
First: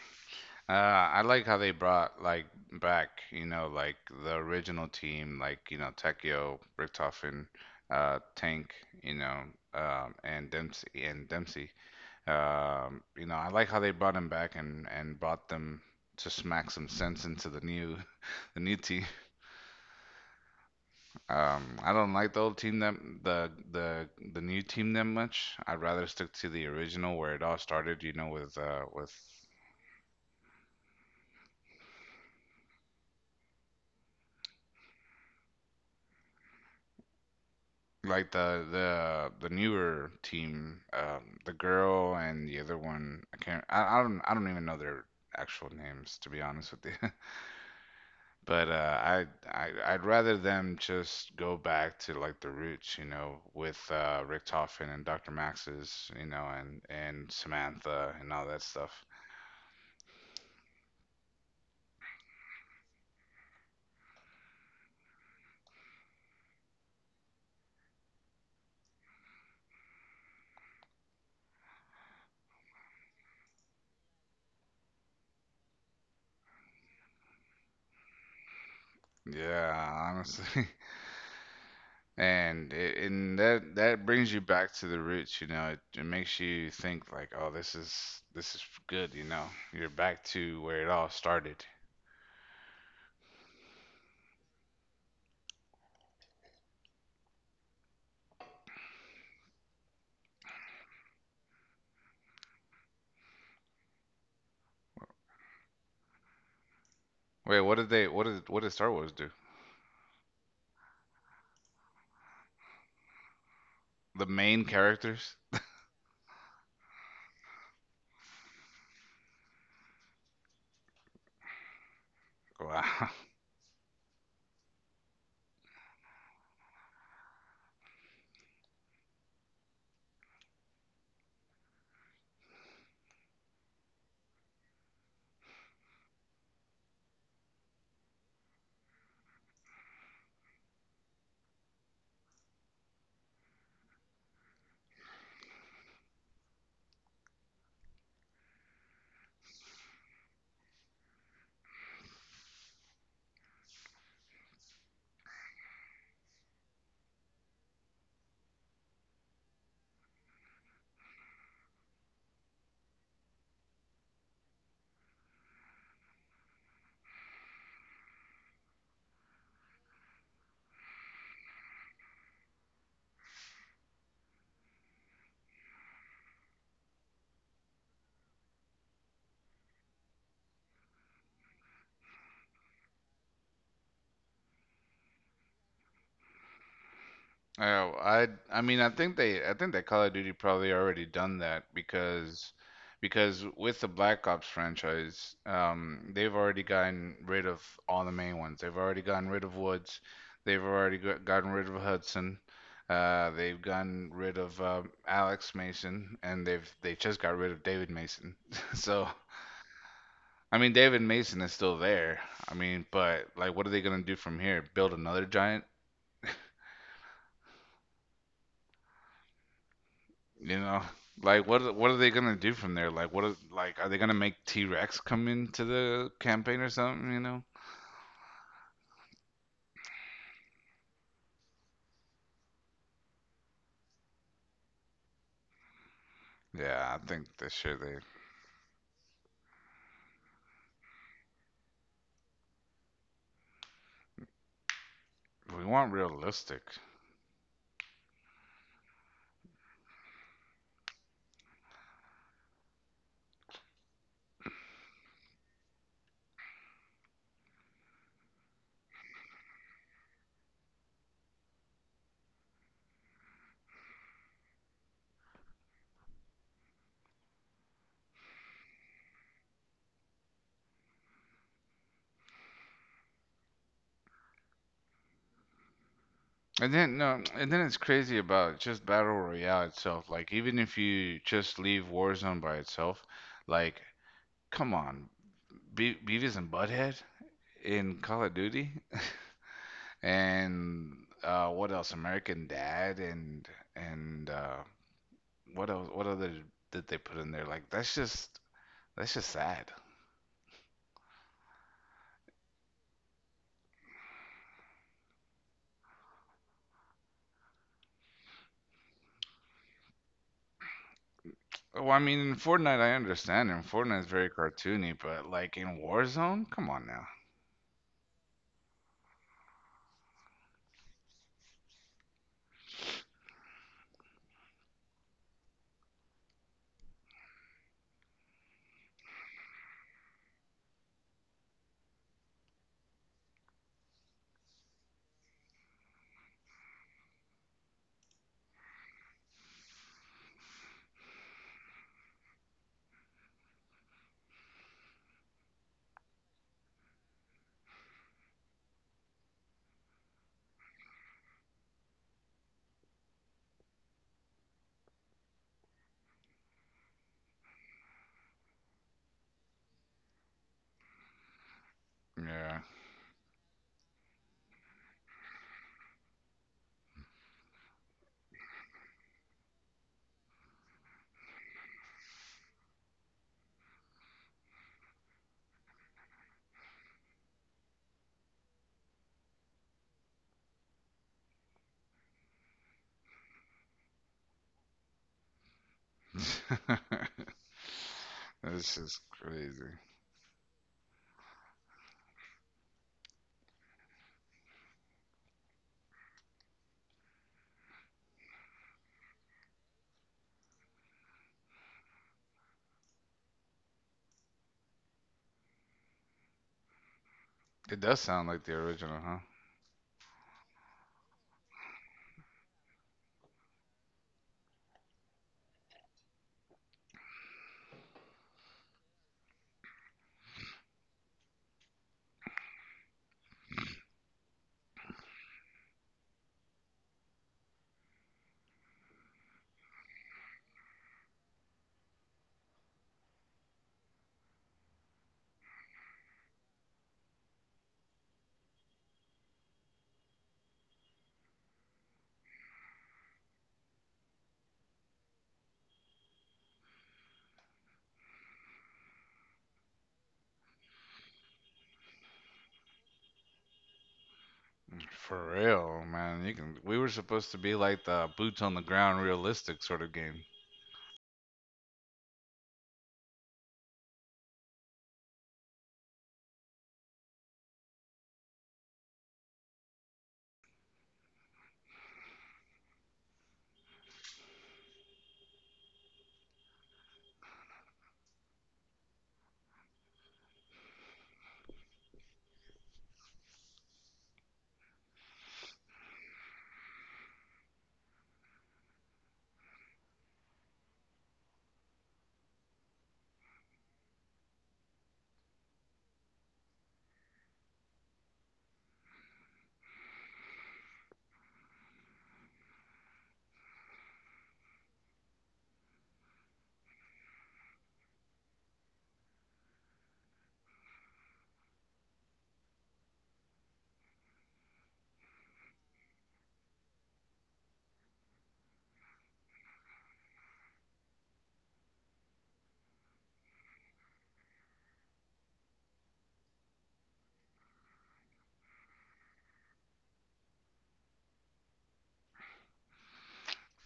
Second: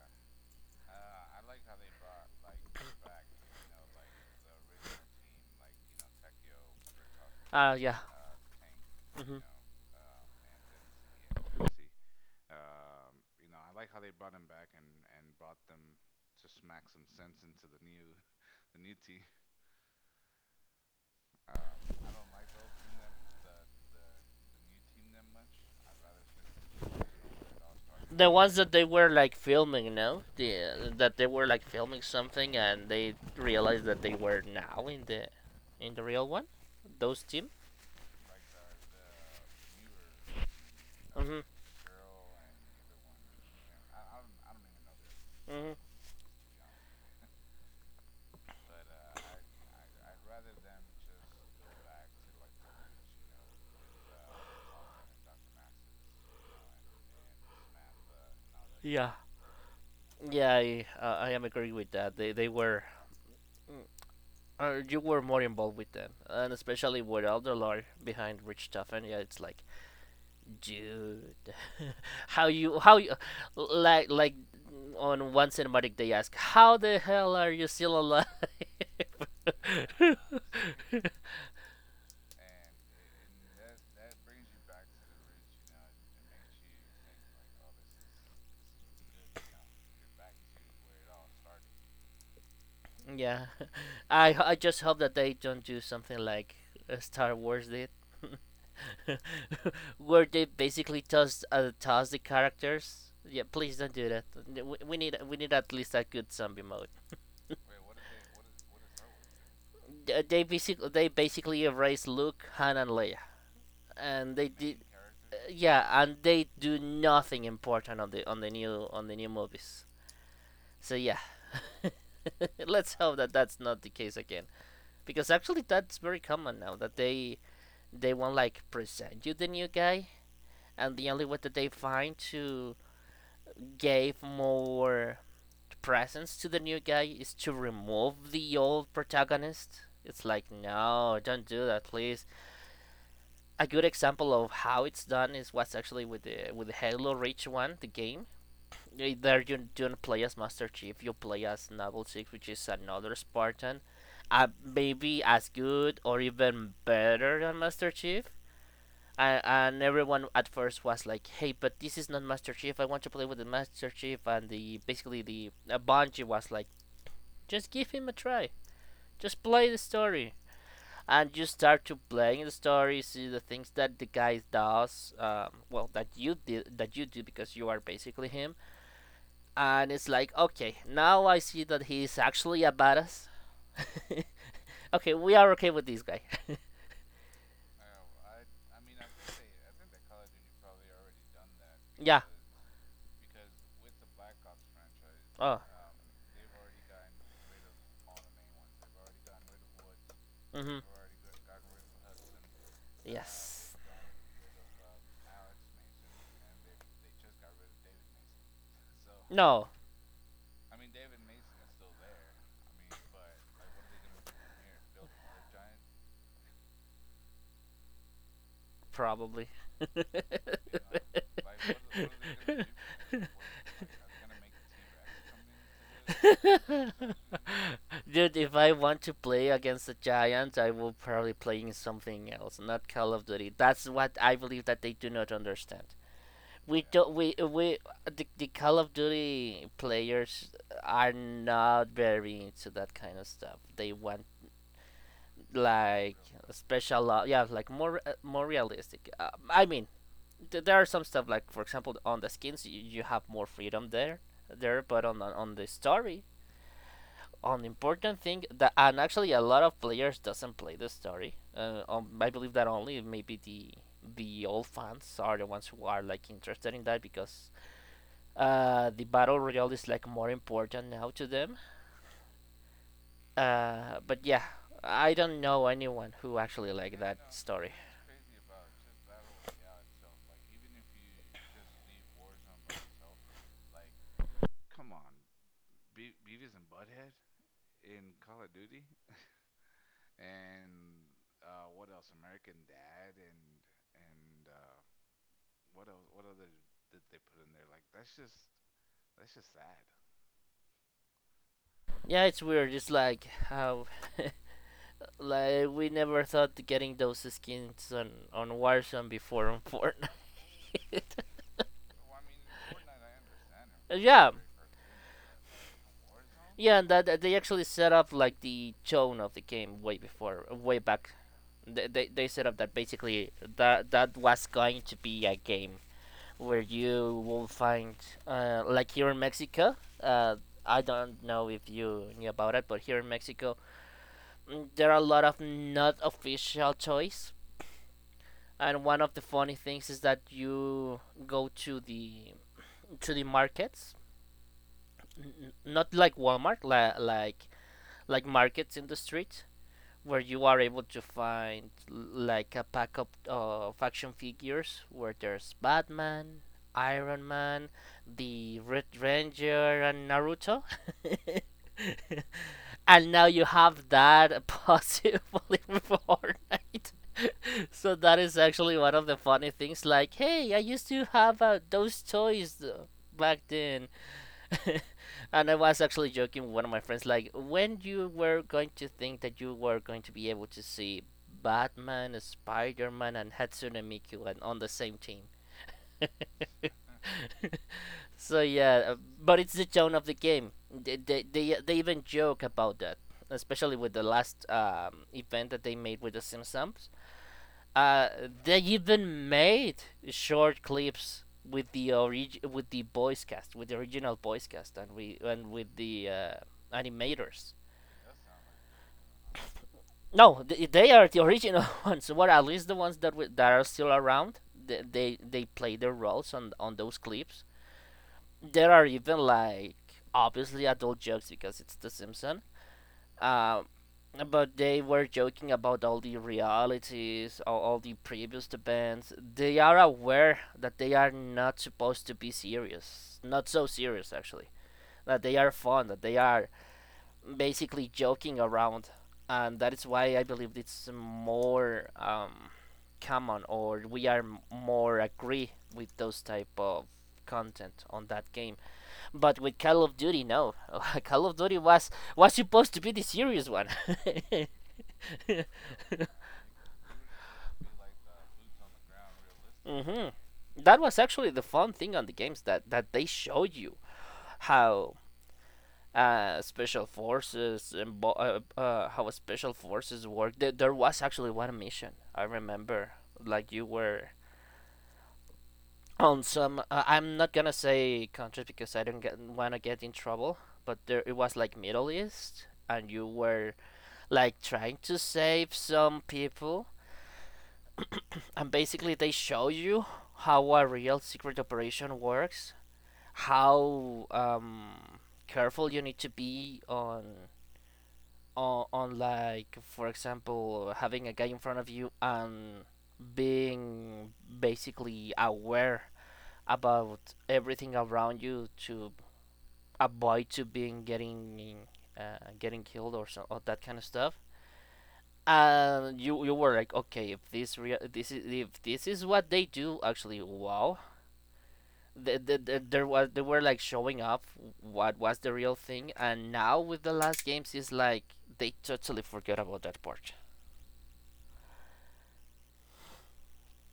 S1: Uh, I like how they brought like back, you know, like the original team, like, you know, Tekio, Richtofen,
S2: uh, yeah.
S1: uh, Tank, you
S2: Mhm.
S1: know, um, and Dempsey and Dempsey. Um, you know, I like how they brought him back and and brought them to smack some sense into the new the new team. Um, I don't like the old team that the the the new team that much. I'd rather stick to the original where it all started, you
S2: The
S1: know,
S2: ones
S1: with
S2: that they
S1: uh
S2: were
S1: with
S2: like filming, no? The that they were like filming something and they realized that they were now in the in the real one. Those team.
S1: like the the the newer team, um,
S2: Mhm.
S1: the girl and the other one. I can't. I, I don't. I don't even know their actual
S2: Mhm.
S1: names, to be honest with you. But uh, I, I I'd rather them just go back to like the roots, you know, with uh, Rick Toffin and Doctor Max's, you know, and and Samantha and all that stuff.
S2: Yeah. Yeah, I uh, I am agree with that. They they were mm, uh, you were more involved with them, and especially with Alderlore behind Rich Tuffin. Yeah, it's like, dude, how you how you like like on one cinematic they ask how the hell are you still alive.
S1: Yeah, honestly. And it, and that that brings you back to the roots, you know. It, it makes you think like, oh, this is this is good, you know. You're back to where it all started.
S2: yeah, i i just hope that they don't do something like uh, Star Wars did, where they basically toss uh, toss the characters. Yeah, please don't do that. We, we need we need at least a good zombie mode.
S1: Wait, what did they what did what did Star Wars do?
S2: Th- they basically they basically erase Luke, Han and Leia
S1: The
S2: and they
S1: main
S2: did, uh,
S1: characters?
S2: yeah, and they do nothing important on the on the new on the new movies, so yeah. let's
S1: Wow.
S2: hope that that's not the case again, because actually that's very common now that they they won't like present you the new guy, and the only way that they find to give more presence to the new guy is to remove the old protagonist. It's like, no, don't do that, please. A good example of how it's done is what's actually with the with the Halo Reach one, the game. Eh, there you don't play as Master Chief, you play as Noble Six, which is another Spartan. Uh, maybe as good or even better than Master Chief. And, and everyone at first was like, "Hey, but this is not Master Chief. I want to play with the Master Chief." And the basically the uh, Bungie was like, "Just give him a try. Just play the story and you start to playing the story, see the things that the guy does, um, well, that you did, that you do because you are basically him, and it's like, okay, now I see that he is actually a badass. Okay, we are okay with this guy. I
S1: Oh, I I mean I think they I think that Call of Duty probably already done that
S2: yeah.
S1: because because with the Black Ops franchise,
S2: Oh,
S1: um, they've already gotten rid of all the main ones. They've already gotten rid of Woods. They've
S2: mm-hmm.
S1: already got, gotten rid of Hudson. Uh, they've
S2: Yes.
S1: gotten rid of uh, Alex Mason, and they've they just got rid of David Mason. So
S2: No,
S1: I mean David Mason is still there. I mean, but like, what are they gonna do from here? Build another giant?
S2: probably.
S1: You know, like what what are they gonna do from there? Like what are, like are they gonna make T-Rex come into the campaign or something? You know?
S2: Dude, if I want to play against the Giants, I will probably play in something else, not Call of Duty. That's what I believe that they do not understand. We
S1: Yeah, I
S2: don't we
S1: think this
S2: we
S1: year
S2: the, the Call of Duty players are not very into that kind of stuff. They want
S1: they we want
S2: like
S1: realistic.
S2: special, uh, yeah, like more uh, more realistic. Uh, I mean, th- there are some stuff like for example on the skins you, you have more freedom there there, but on on on the story, on important thing that and actually a lot of players doesn't play the story. Uh, um, I believe that only maybe the the old fans are the ones who are like interested in that because uh, the battle royale is like more important now to them. Uh, but yeah, I don't know anyone who actually
S1: And then
S2: like
S1: no,
S2: that
S1: and then
S2: story.
S1: it's crazy about just Battle Royale itself. Like even if you just leave Warzone by itself, like come on, Be Beavis and Butthead in Call of Duty, and uh, what else? American Dad and and uh, what else? What other did they put in there? Like that's just that's just sad.
S2: Yeah, it's weird. It's like how like we never thought to getting those skins on on Warzone before on Fortnite.
S1: Well, I mean, in Fortnite, I understand. In Fortnite, it's
S2: Yeah,
S1: very cartoony, but like in Warzone, come
S2: yeah, and
S1: on
S2: that that they actually set up like the tone of the game way before, way back. They, they, they set up that basically that that was going to be a game where you will find uh, like here in Mexico. Uh, I don't know if you knew about it, but here in Mexico, mm, there are a lot of not official toys. And one of the funny things is that you go to the to the markets, n- not like Walmart, la- like like markets in the street, where you are able to find like a pack of uh, action figures where there's Batman, Iron Man, the Red Ranger, and Naruto.
S1: now.
S2: And now you have that possibly with Fortnite. So that is actually one of the funny things. Like, hey, I used to have uh, those toys uh, back then, and I was actually joking with one of my friends, like, when you were going to think that you were going to be able to see Batman, Spider Man, and Hatsune Miku and on the same team.
S1: Yeah,
S2: So
S1: that's
S2: yeah, uh,
S1: just
S2: but it's the
S1: crazy.
S2: tone of the game. They they they, they even joke about that, especially with the last um, event that they made with the Simpsons. Uh, they even made short clips with the orig- with the voice cast, with the original voice cast, and we and with the uh, animators.
S1: It does sound like the original, huh?
S2: No, they, they are the original ones. What at least the ones that we, that are still around. They, they they play their roles on on those clips. There are even like obviously adult jokes because it's The Simpsons. Um, but they were joking about all the realities, all, all the previous events. They are aware that they are not supposed to be serious, not so serious actually. That they are fun, that they are basically joking around, and that is why I believe it's more um, common, or we are more agree with those type of content on that game. But with Call of Duty, no, Call of Duty was was supposed to be the serious one.
S1: For real, man. You can. We were supposed to be like the boots on the ground, realistic sort of
S2: Hmm.
S1: game.
S2: That was actually the fun thing on the games that that they showed you how uh, special forces and uh, uh, how special forces work. There, there was actually one mission I remember, like you were on some. Uh, I'm not gonna say countries because I don't get, wanna get in trouble, but there it was like Middle East, and you were like trying to save some people, and basically they show you how a real secret operation works, how um careful you need to be on on, on like for example having a guy in front of you and being basically aware about everything around you to avoid to being getting uh, getting killed or so or that kind of stuff. And you you were like, okay, if this rea- this is if this is what they do actually, wow, the, the, the, there was they were like showing up what was the real thing. And now with the last games is like they totally forget about that part.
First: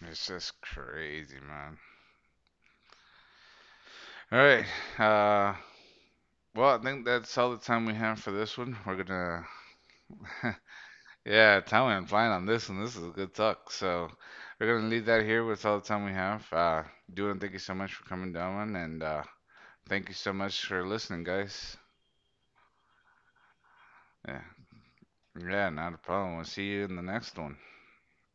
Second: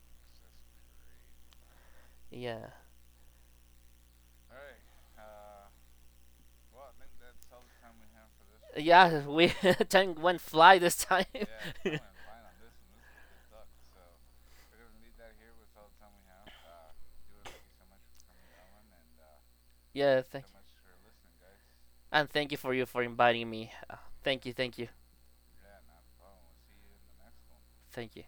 S1: It's just crazy, man.
S2: Yeah.
S1: All right. Uh, well, I think that's all the time we have for this one. We're
S2: Yeah,
S1: gonna
S2: we time went fly this time.
S1: Yeah, time went flying on this, and this is a good talk. So we're gonna leave that here with all the time we have. Uh, Dylan, thank you so much for coming down, and uh, thank you
S2: Yeah, yeah,
S1: so
S2: thank
S1: much for listening, guys.
S2: and thank you for you for inviting me. Uh,
S1: Yeah,
S2: thank you, thank you,
S1: yeah, not a problem. We'll see you in the next one.
S2: thank you.